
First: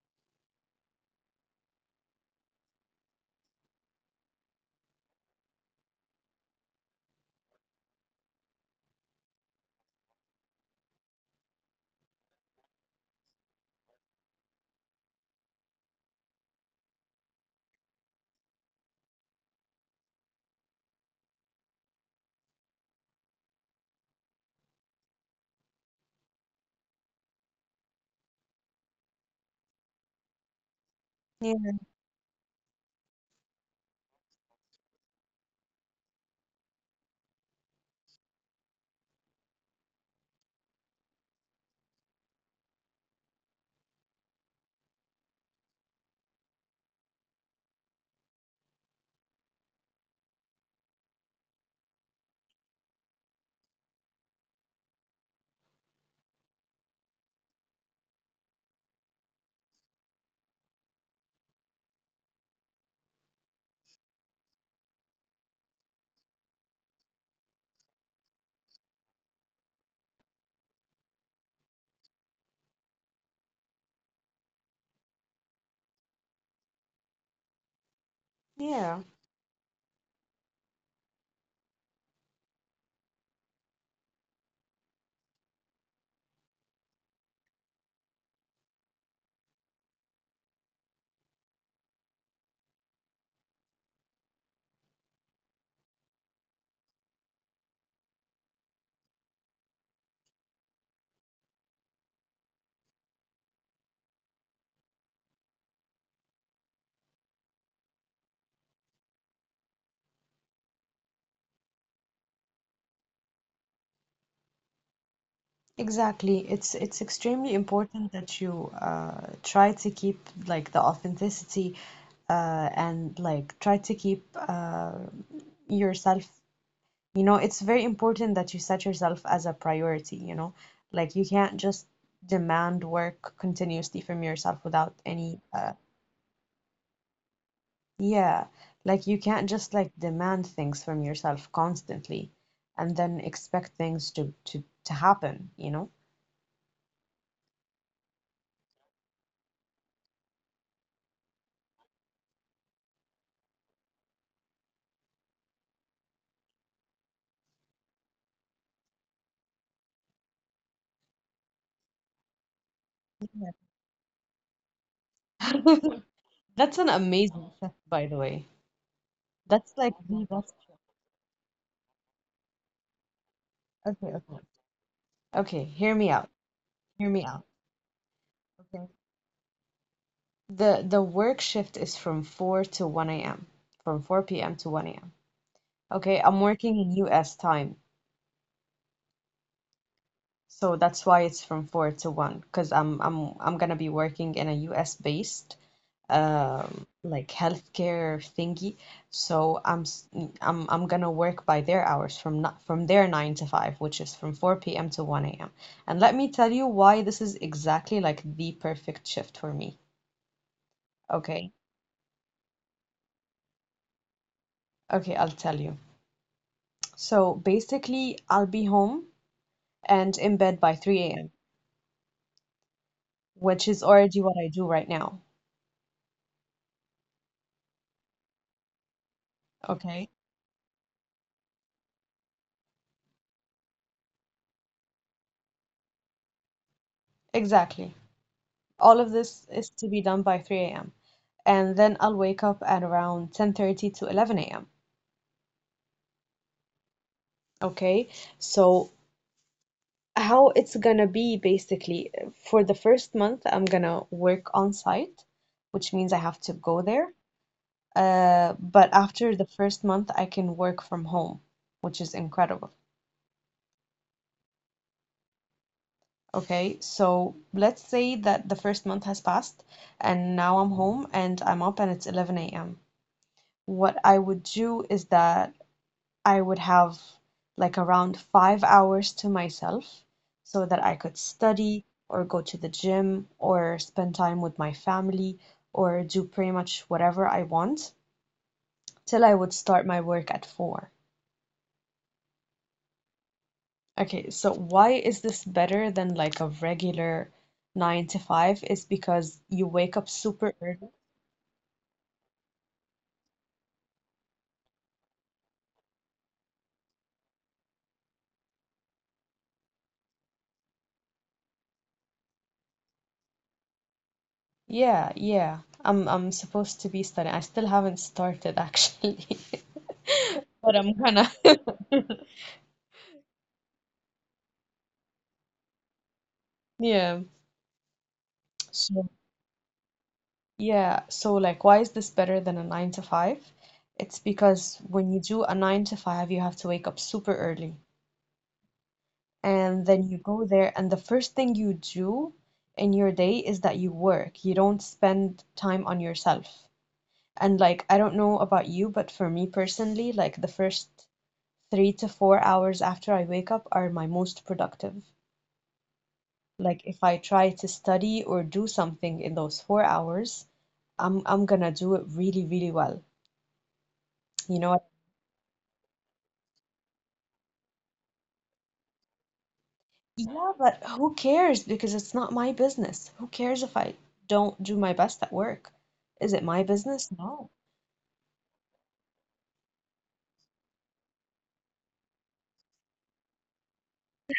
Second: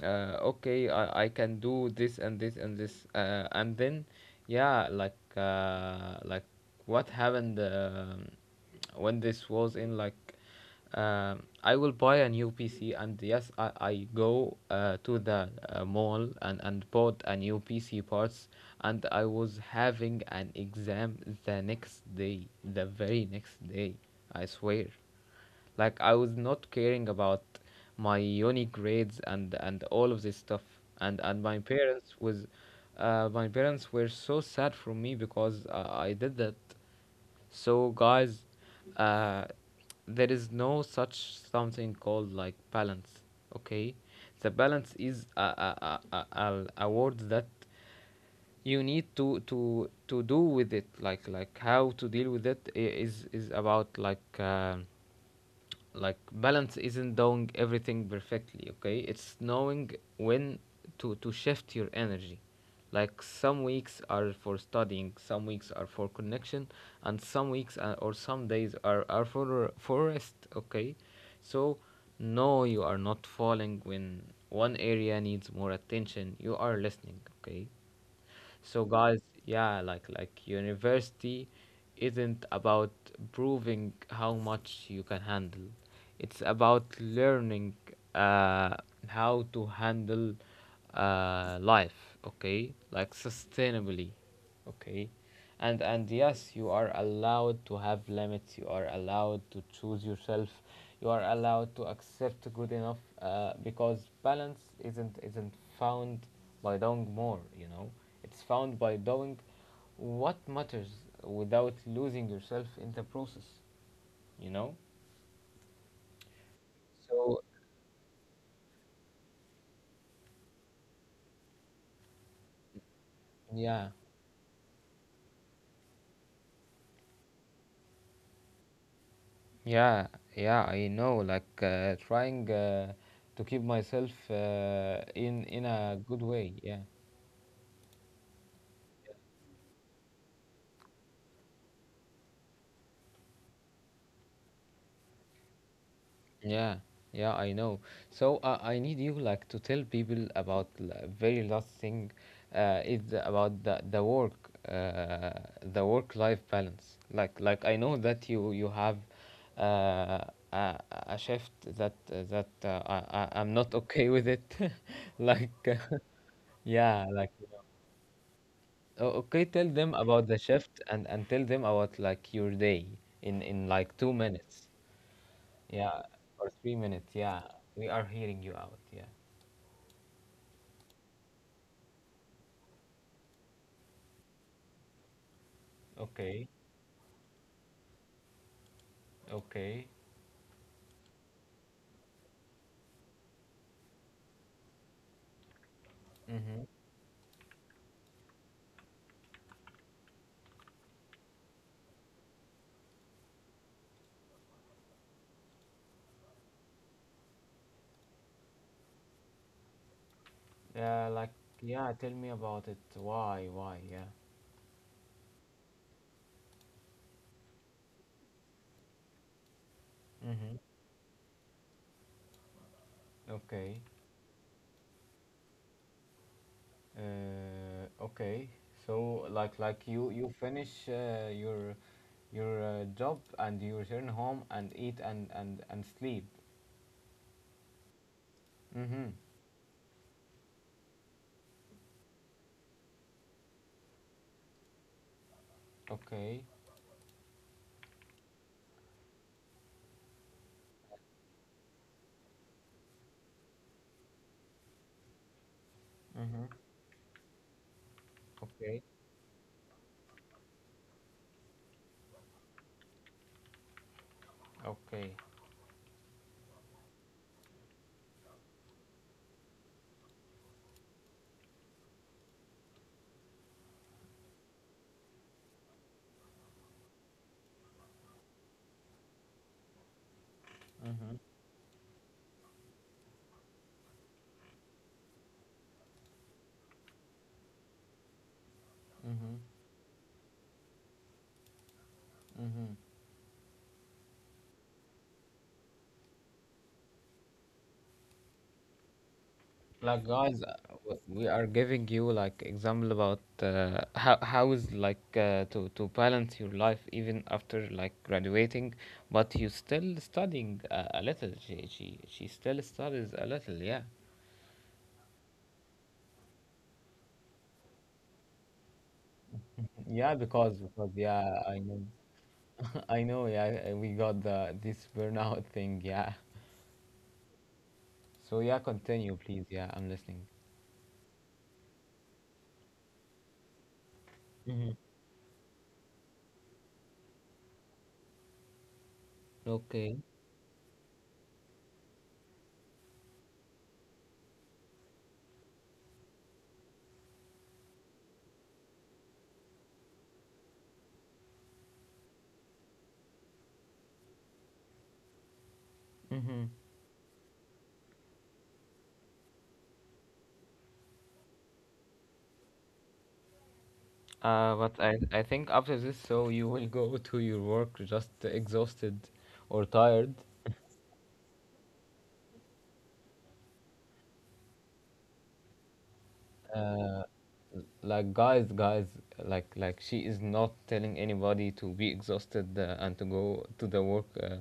[SPEAKER 1] uh, Okay, I can do this and this and this. And then, yeah, like, like what happened? When this was in, like, I will buy a new PC, and yes, I go to the mall, and bought a new PC parts, and I was having an exam the next day, the very next day, I swear. Like, I was not caring about my uni grades and all of this stuff. And
[SPEAKER 2] Yeah.
[SPEAKER 1] my parents were so sad for me because I did that. So guys, uh, there is no such something called, like, balance. Okay, the balance is a word that you need to do with it, like, how to deal with it is about, like, like, balance isn't doing everything perfectly. Okay, it's knowing when to shift your energy. Like, some weeks are for studying, some weeks are for connection, and some weeks, or some days, are for rest. Okay, so no, you are not falling when one area needs more attention. You are listening, okay? So guys,
[SPEAKER 2] Yeah.
[SPEAKER 1] yeah, like university isn't about proving how much you can handle. It's about learning uh how to handle life, okay? Like, sustainably. Okay. And yes, you are allowed to have limits. You are allowed to choose yourself. You are allowed to accept good enough, because balance isn't found by doing more, you know. It's found by doing what matters without losing yourself in the process, you know?
[SPEAKER 2] Exactly. It's
[SPEAKER 1] So,
[SPEAKER 2] it's extremely important that you try to keep like the authenticity and
[SPEAKER 1] yeah.
[SPEAKER 2] like try to keep yourself. You know, it's very important that you set yourself as
[SPEAKER 1] Yeah,
[SPEAKER 2] a
[SPEAKER 1] yeah,
[SPEAKER 2] priority,
[SPEAKER 1] I
[SPEAKER 2] you know.
[SPEAKER 1] know. Like,
[SPEAKER 2] Like you can't just
[SPEAKER 1] trying,
[SPEAKER 2] demand
[SPEAKER 1] to keep
[SPEAKER 2] work
[SPEAKER 1] myself
[SPEAKER 2] continuously from yourself
[SPEAKER 1] in
[SPEAKER 2] without
[SPEAKER 1] in
[SPEAKER 2] any
[SPEAKER 1] a good
[SPEAKER 2] uh,
[SPEAKER 1] way. Yeah.
[SPEAKER 2] Yeah, like you can't just like demand things from yourself constantly and then expect things to happen.
[SPEAKER 1] Yeah, yeah, I know. So, I need you, like, to tell people about the very last thing, is about the work, uh, the work life balance. Like I know that you have, uh, a a shift that, I'm not okay with it. Like,
[SPEAKER 2] That's
[SPEAKER 1] yeah,
[SPEAKER 2] an
[SPEAKER 1] like, you know.
[SPEAKER 2] amazing set, by the way.
[SPEAKER 1] Okay, tell them
[SPEAKER 2] That's like
[SPEAKER 1] about the
[SPEAKER 2] the best.
[SPEAKER 1] shift and tell them about, like, your day in, like, two
[SPEAKER 2] Okay, okay.
[SPEAKER 1] minutes.
[SPEAKER 2] Okay,
[SPEAKER 1] Yeah,
[SPEAKER 2] hear me out.
[SPEAKER 1] for 3 minutes.
[SPEAKER 2] Hear me
[SPEAKER 1] Yeah,
[SPEAKER 2] out.
[SPEAKER 1] we are hearing you out.
[SPEAKER 2] Okay.
[SPEAKER 1] Yeah.
[SPEAKER 2] The work shift is from 4 to 1 a.m. From 4 p.m. to 1 a.m. Okay,
[SPEAKER 1] Okay.
[SPEAKER 2] I'm working in US time.
[SPEAKER 1] Okay.
[SPEAKER 2] So that's why it's from four to one, because I'm gonna be working in a US based
[SPEAKER 1] Mhm.
[SPEAKER 2] like healthcare thingy. So I'm s- I'm gonna work by their hours, from not from their nine to five, which is from 4 p.m. to 1 a.m. And let me tell you why this is exactly like the perfect shift for me.
[SPEAKER 1] Yeah, like,
[SPEAKER 2] Okay.
[SPEAKER 1] yeah. Tell me about it. Why? Why? Yeah.
[SPEAKER 2] Okay, I'll tell you. So basically, I'll be home and
[SPEAKER 1] Mhm.
[SPEAKER 2] in bed by 3 a.m.,
[SPEAKER 1] Okay.
[SPEAKER 2] which is already what I do right now.
[SPEAKER 1] Okay. So, like you
[SPEAKER 2] Okay.
[SPEAKER 1] finish, your job, and you return home and eat and sleep.
[SPEAKER 2] Exactly.
[SPEAKER 1] Mhm.
[SPEAKER 2] All of this is to be done by 3 a.m. And then I'll wake up at around 10:30 to 11 a.m.
[SPEAKER 1] Okay.
[SPEAKER 2] Okay, so how it's gonna be basically, for the first month, I'm gonna work on site, which means I
[SPEAKER 1] Mhm.
[SPEAKER 2] have to go there.
[SPEAKER 1] Okay.
[SPEAKER 2] But after the first month, I can work from home, which is incredible.
[SPEAKER 1] Okay.
[SPEAKER 2] Okay, so let's say that the first month has passed and now I'm home and I'm up and it's 11 a.m. What I would do is that I would have like around 5 hours to myself so
[SPEAKER 1] Mhm.
[SPEAKER 2] that I could study or go to the gym or spend time with my family or do pretty much whatever I want
[SPEAKER 1] Mhm.
[SPEAKER 2] till I would start my work at four.
[SPEAKER 1] Mhm.
[SPEAKER 2] Okay, so why is this better than like a regular nine to five? Is because you
[SPEAKER 1] Like,
[SPEAKER 2] wake up
[SPEAKER 1] guys,
[SPEAKER 2] super
[SPEAKER 1] w-
[SPEAKER 2] early.
[SPEAKER 1] we are giving you, like, example about, how is, like, to balance your life even after, like, graduating, but you still studying a little. She still studies a little. Yeah,
[SPEAKER 2] Yeah, yeah. I'm supposed to be studying. I still haven't started actually,
[SPEAKER 1] yeah, because because
[SPEAKER 2] but I'm
[SPEAKER 1] yeah,
[SPEAKER 2] gonna.
[SPEAKER 1] I know. I know, yeah. We got the this burnout thing, yeah.
[SPEAKER 2] Yeah.
[SPEAKER 1] So, yeah, continue,
[SPEAKER 2] So,
[SPEAKER 1] please. Yeah, I'm listening.
[SPEAKER 2] yeah, so like, why is this better than a nine to five? It's
[SPEAKER 1] Mm-hmm.
[SPEAKER 2] because when you do a nine to five, you have to wake up super early.
[SPEAKER 1] Okay.
[SPEAKER 2] And then you go there, and the first thing you do in your day is that you work. You don't spend time on yourself. And like, I don't know about you, but for me personally, like, the first 3 to 4 hours after I wake up are my most productive.
[SPEAKER 1] Mm-hmm.
[SPEAKER 2] Like, if I try to study or do something in those 4 hours, I'm gonna do it really, really well.
[SPEAKER 1] Uh,
[SPEAKER 2] You know
[SPEAKER 1] but
[SPEAKER 2] what?
[SPEAKER 1] I think after this, so you will go to your work just exhausted or tired.
[SPEAKER 2] Yeah, but who cares? Because it's not my business. Who cares if I don't do my best at work? Is it my business? No.
[SPEAKER 1] Like, guys, guys, like she is not telling anybody to be exhausted, and to go to the work.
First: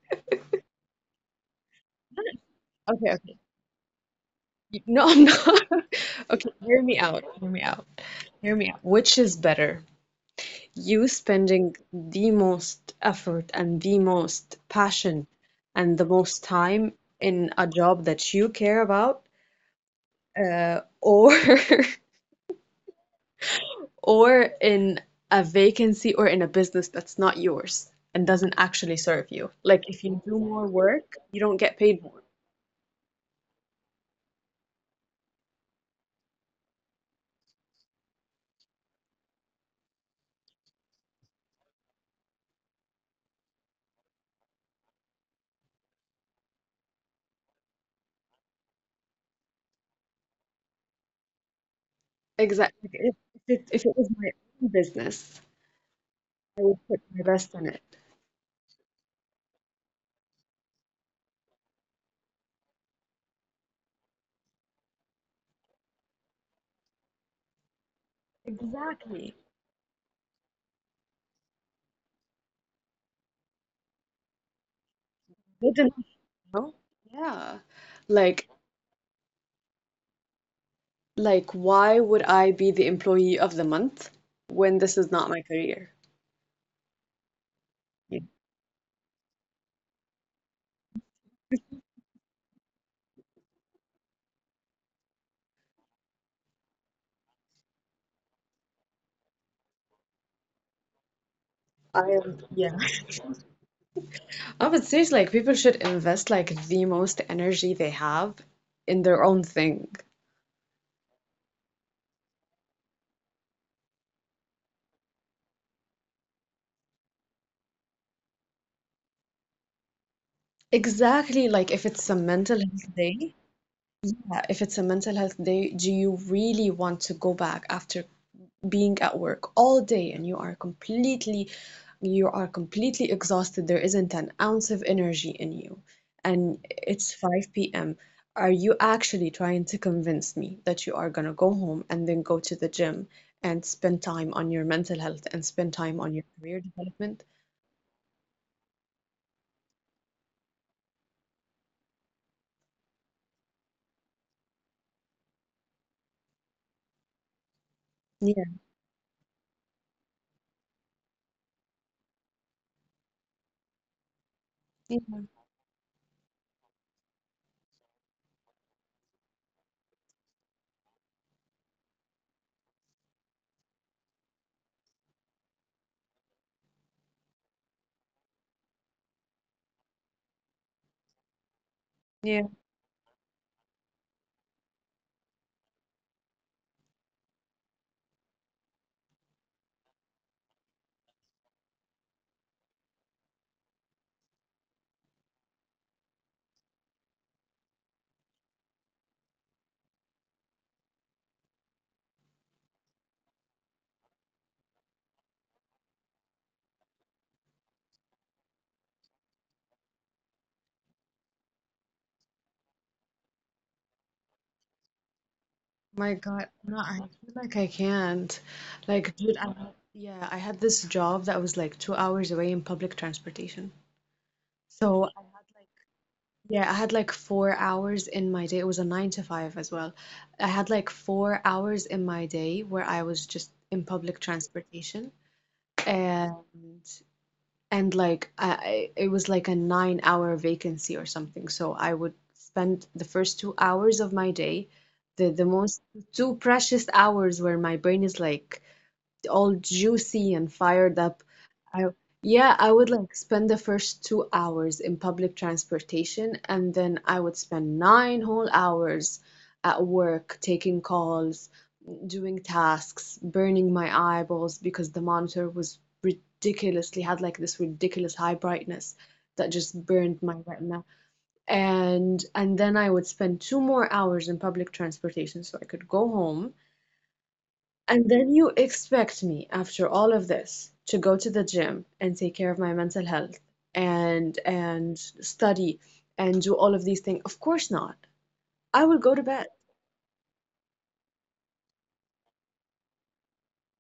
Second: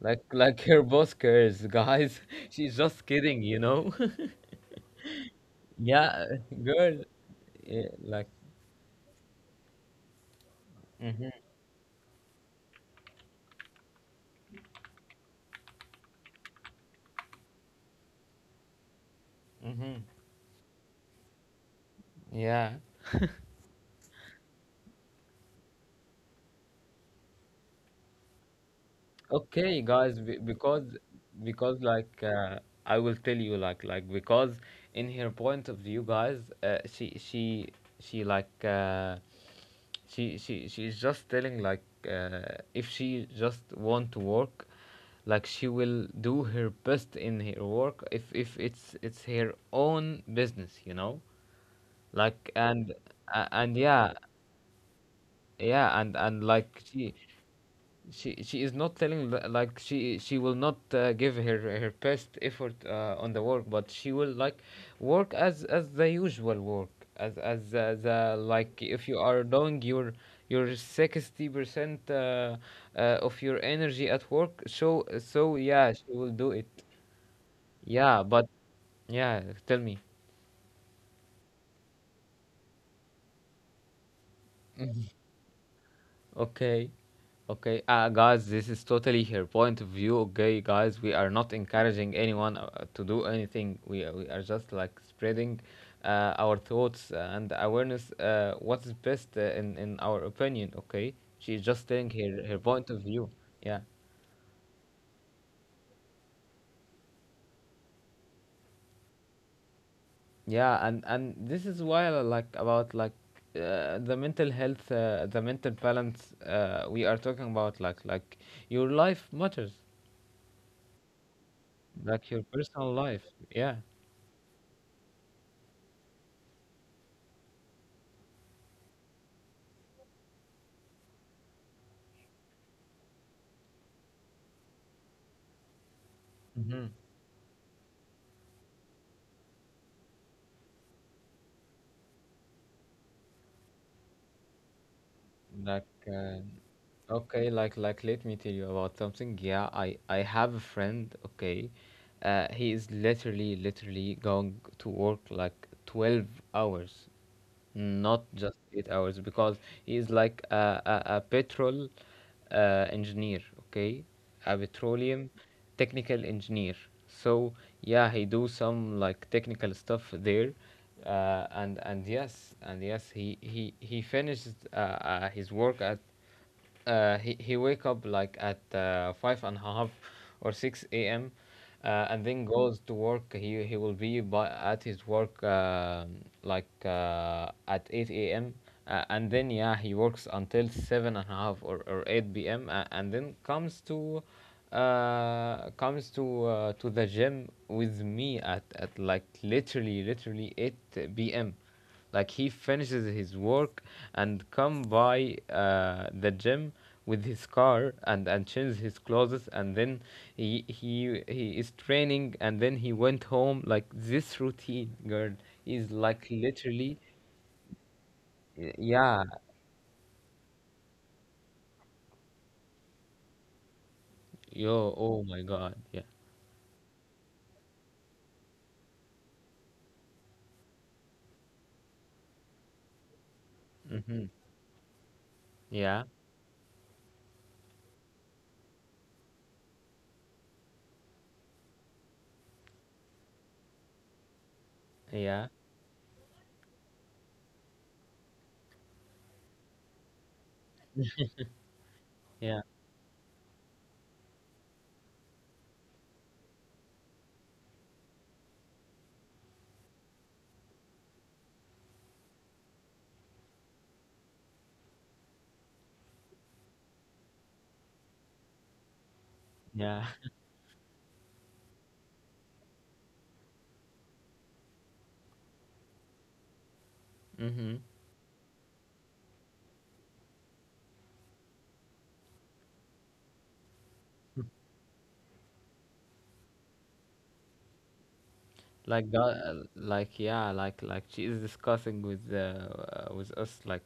[SPEAKER 1] Like, like, her boss cares, guys. She's just
[SPEAKER 2] Okay, okay.
[SPEAKER 1] kidding, you know.
[SPEAKER 2] No, I'm not.
[SPEAKER 1] Yeah,
[SPEAKER 2] Okay, hear
[SPEAKER 1] girl.
[SPEAKER 2] me out. Hear me out.
[SPEAKER 1] Yeah, like.
[SPEAKER 2] Hear me out. Which is better? You
[SPEAKER 1] Mm-hmm,
[SPEAKER 2] spending the most effort and the most passion and the most time in a job that you care about,
[SPEAKER 1] mm-hmm.
[SPEAKER 2] or
[SPEAKER 1] Yeah.
[SPEAKER 2] or in a vacancy or in a business that's not yours and doesn't actually serve you.
[SPEAKER 1] Okay,
[SPEAKER 2] Like if
[SPEAKER 1] guys,
[SPEAKER 2] you do
[SPEAKER 1] be-
[SPEAKER 2] more
[SPEAKER 1] because
[SPEAKER 2] work, you don't get
[SPEAKER 1] because
[SPEAKER 2] paid more.
[SPEAKER 1] like, I will tell you, like because in her point of view, guys, she like, she's just telling, like, if she just want to work, like, she will do her best in her work if it's her own business, you know, like,
[SPEAKER 2] Exactly.
[SPEAKER 1] and
[SPEAKER 2] If
[SPEAKER 1] a-
[SPEAKER 2] if it,
[SPEAKER 1] and
[SPEAKER 2] if it was
[SPEAKER 1] yeah,
[SPEAKER 2] my own business,
[SPEAKER 1] yeah, and
[SPEAKER 2] I
[SPEAKER 1] like,
[SPEAKER 2] would put
[SPEAKER 1] she
[SPEAKER 2] my best in it.
[SPEAKER 1] she is not telling like she will not, give her best effort, on the work, but she will, like, work as the usual work, as the, like, if you
[SPEAKER 2] Exactly.
[SPEAKER 1] are doing your 60%, of your energy at work, so
[SPEAKER 2] Good
[SPEAKER 1] yeah,
[SPEAKER 2] enough,
[SPEAKER 1] she will do it.
[SPEAKER 2] no? Yeah.
[SPEAKER 1] Yeah,
[SPEAKER 2] Like
[SPEAKER 1] but, yeah, tell me.
[SPEAKER 2] like why would I be the employee of the month when this is not my career?
[SPEAKER 1] Okay. Okay,
[SPEAKER 2] Yeah.
[SPEAKER 1] guys, this is totally her point of view. Okay, guys, we are not encouraging anyone, to do anything. We are just, like, spreading, our thoughts and awareness. What is best, in our opinion. Okay, she's just
[SPEAKER 2] I
[SPEAKER 1] telling
[SPEAKER 2] am,
[SPEAKER 1] her
[SPEAKER 2] yeah.
[SPEAKER 1] point of view. Yeah,
[SPEAKER 2] I would say like people should invest like the most energy they have in their own thing.
[SPEAKER 1] yeah, and this is why I like about, like, the mental health, the mental balance. We are talking about, like your life matters,
[SPEAKER 2] Exactly, like if it's a
[SPEAKER 1] like, your
[SPEAKER 2] mental
[SPEAKER 1] personal
[SPEAKER 2] health
[SPEAKER 1] life.
[SPEAKER 2] day,
[SPEAKER 1] Yeah.
[SPEAKER 2] yeah, if it's a mental health day, do you really want to go back after being at work all day and you are completely exhausted. There isn't an ounce of energy in you. And
[SPEAKER 1] Hmm.
[SPEAKER 2] it's 5 p.m. Are you actually trying to convince me that you are going to go home and then go to the gym and spend time on your mental health and spend
[SPEAKER 1] Like,
[SPEAKER 2] time on your career development?
[SPEAKER 1] okay, like let me tell you about something. Yeah, I have a friend. Okay, he is literally, literally going to work, like, 12 hours, not just
[SPEAKER 2] Yeah.
[SPEAKER 1] 8 hours, because he is like a petrol, engineer. Okay, a
[SPEAKER 2] Yeah.
[SPEAKER 1] petroleum technical engineer. So, yeah, he do some, like, technical stuff there, and yes, and yes, he finished, his work at, he wake up, like, at, five and a half or 6 a.m. And then
[SPEAKER 2] Yeah.
[SPEAKER 1] goes to work. He will be at his work, like, at 8 a.m. And then, yeah, he works until seven and a half or 8 p.m. And then comes to the gym with me at, like, literally, literally, 8 p.m. Like, he finishes his work and come by, the gym, with his car, and change his clothes, and then he is training, and then he went home. Like, this routine, girl, is,
[SPEAKER 2] My
[SPEAKER 1] like,
[SPEAKER 2] God, no, I
[SPEAKER 1] literally,
[SPEAKER 2] feel like I can't.
[SPEAKER 1] y-
[SPEAKER 2] Like,
[SPEAKER 1] yeah
[SPEAKER 2] dude, I had this job that was like 2 hours away in public transportation.
[SPEAKER 1] Yo.
[SPEAKER 2] So I
[SPEAKER 1] Oh my
[SPEAKER 2] had like,
[SPEAKER 1] God. Yeah.
[SPEAKER 2] yeah, I had like 4 hours in my day. It was a nine to five as well. I had like 4 hours in my day where I was just in public
[SPEAKER 1] Mm-hmm.
[SPEAKER 2] transportation.
[SPEAKER 1] Yeah,
[SPEAKER 2] And and like it was like a 9 hour vacancy or something. So I would spend the first 2 hours of my day, the
[SPEAKER 1] yeah,
[SPEAKER 2] most two precious hours where my brain is like all juicy and fired up, I, yeah,
[SPEAKER 1] yeah,
[SPEAKER 2] I would like spend the first 2 hours in public transportation, and then I would spend nine whole hours at work taking calls, doing tasks, burning my eyeballs because the monitor was ridiculously had like this ridiculous high brightness that just
[SPEAKER 1] yeah.
[SPEAKER 2] burned my retina. And then I would spend two more hours in public transportation so I could go home
[SPEAKER 1] Mm-hmm.
[SPEAKER 2] and then you expect me, after all of this, to go to the gym and take care of my mental health and study and do all of these things. Of course not. I will
[SPEAKER 1] Like,
[SPEAKER 2] go to bed.
[SPEAKER 1] God, like, yeah, like she is discussing with, with us, like,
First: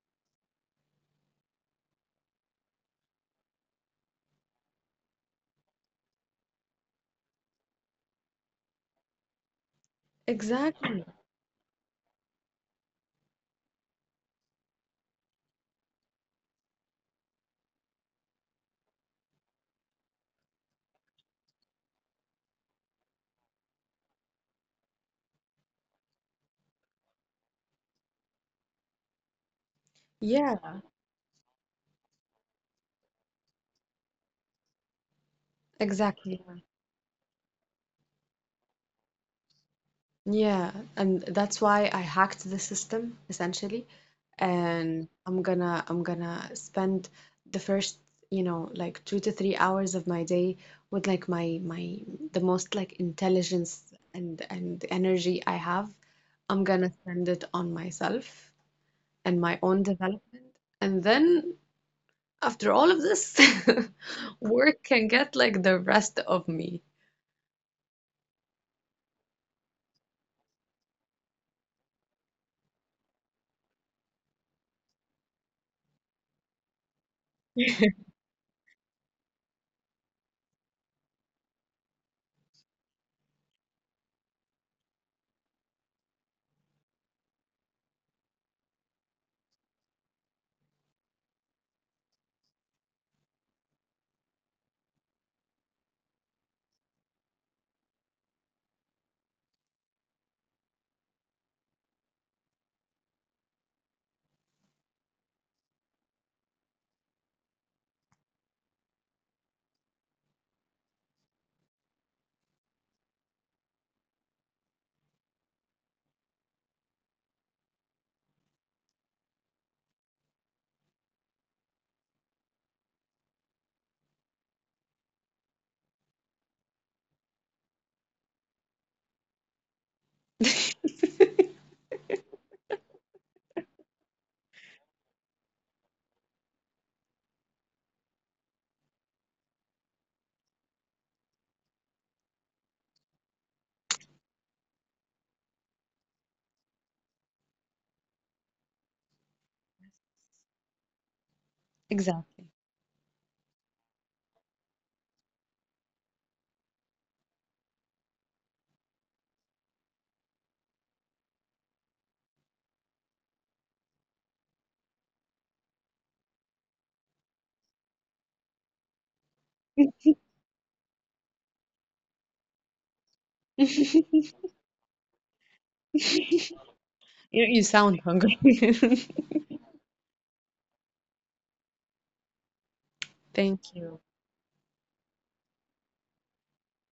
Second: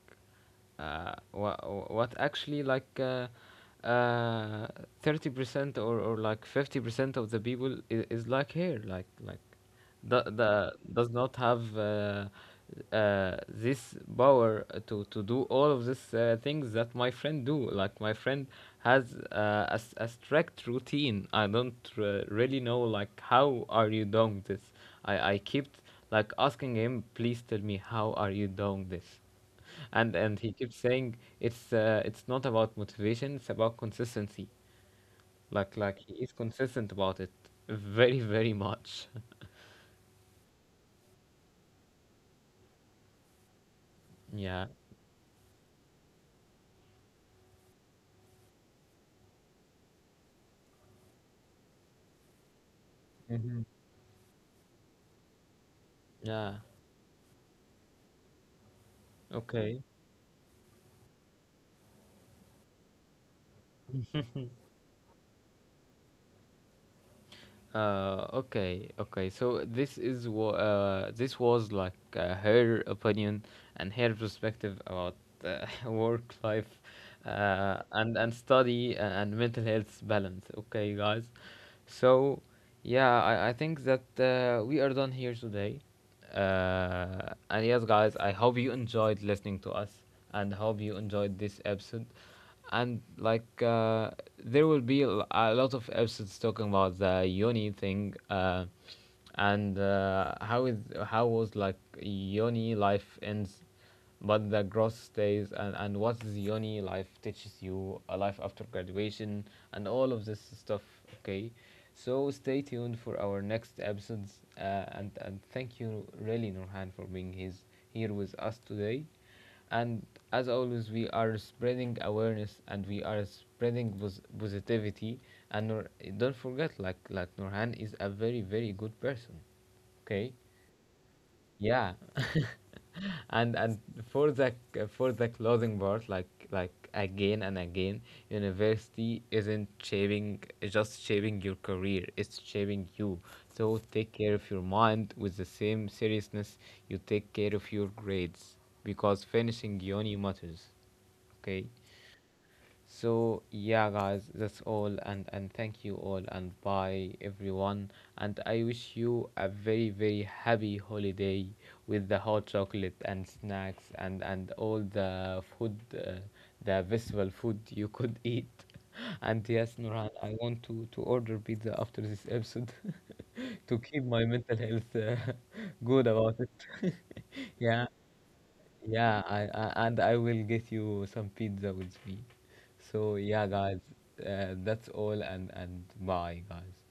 [SPEAKER 1] what actually, like, uh, 30% or, like, 50% of the people is, like, here, like the
[SPEAKER 2] Exactly.
[SPEAKER 1] does not have, this power to do all of these, things that my friend do. Like, my friend has, a strict routine. I don't, really know, like, how are you doing this. I kept, like, asking him, please tell me how are you doing this, and he
[SPEAKER 2] Yeah,
[SPEAKER 1] keeps saying, it's, it's not about motivation, it's about consistency. Like he
[SPEAKER 2] exactly.
[SPEAKER 1] is consistent about it, very, very much.
[SPEAKER 2] Yeah, and that's why I hacked the system essentially.
[SPEAKER 1] Yeah.
[SPEAKER 2] And I'm gonna spend the first, like 2 to 3 hours of my day with like my the most like
[SPEAKER 1] Mhm.
[SPEAKER 2] intelligence and energy I have. I'm
[SPEAKER 1] Yeah.
[SPEAKER 2] gonna spend it on myself and my own
[SPEAKER 1] Okay.
[SPEAKER 2] development. And then after all of this, work can get like the rest of me.
[SPEAKER 1] Okay, okay, so this is what, this was, like, her opinion and her perspective about, work life, and study, and mental health balance. Okay, guys. So, yeah, I think that, we are done here today. And yes, guys, I hope you enjoyed listening to us, and hope you enjoyed this episode. And, like, there will be a lot of episodes talking about the Yoni thing. And how was, like, Yoni life ends, but the growth stays, and what Zioni life teaches you, a life after graduation, and all of this stuff. Okay, so stay tuned for our next episodes, and thank you really, Nurhan, for here with us today, and as always, we are spreading awareness, and we are spreading positivity, and don't forget, like Nurhan is a very, very good person. Okay. Yeah. And for the for the closing part, like, again and again, university isn't shaping just shaping your career, it's shaping you. So take care of your mind with the same seriousness you take care of your grades, because finishing uni matters. Okay. So, yeah, guys, that's all, and thank you all, and bye everyone, and I wish you a very, very happy holiday with the hot chocolate and snacks and all the food, the vegetable food you could eat, and yes, Nuran, I want to order pizza after this episode, to keep my
[SPEAKER 2] Exactly.
[SPEAKER 1] mental health, good about it.
[SPEAKER 2] You you
[SPEAKER 1] Yeah,
[SPEAKER 2] sound hungry.
[SPEAKER 1] yeah, and I will get you some pizza with me. So, yeah,
[SPEAKER 2] Thank
[SPEAKER 1] guys,
[SPEAKER 2] you.
[SPEAKER 1] that's all, and bye, guys.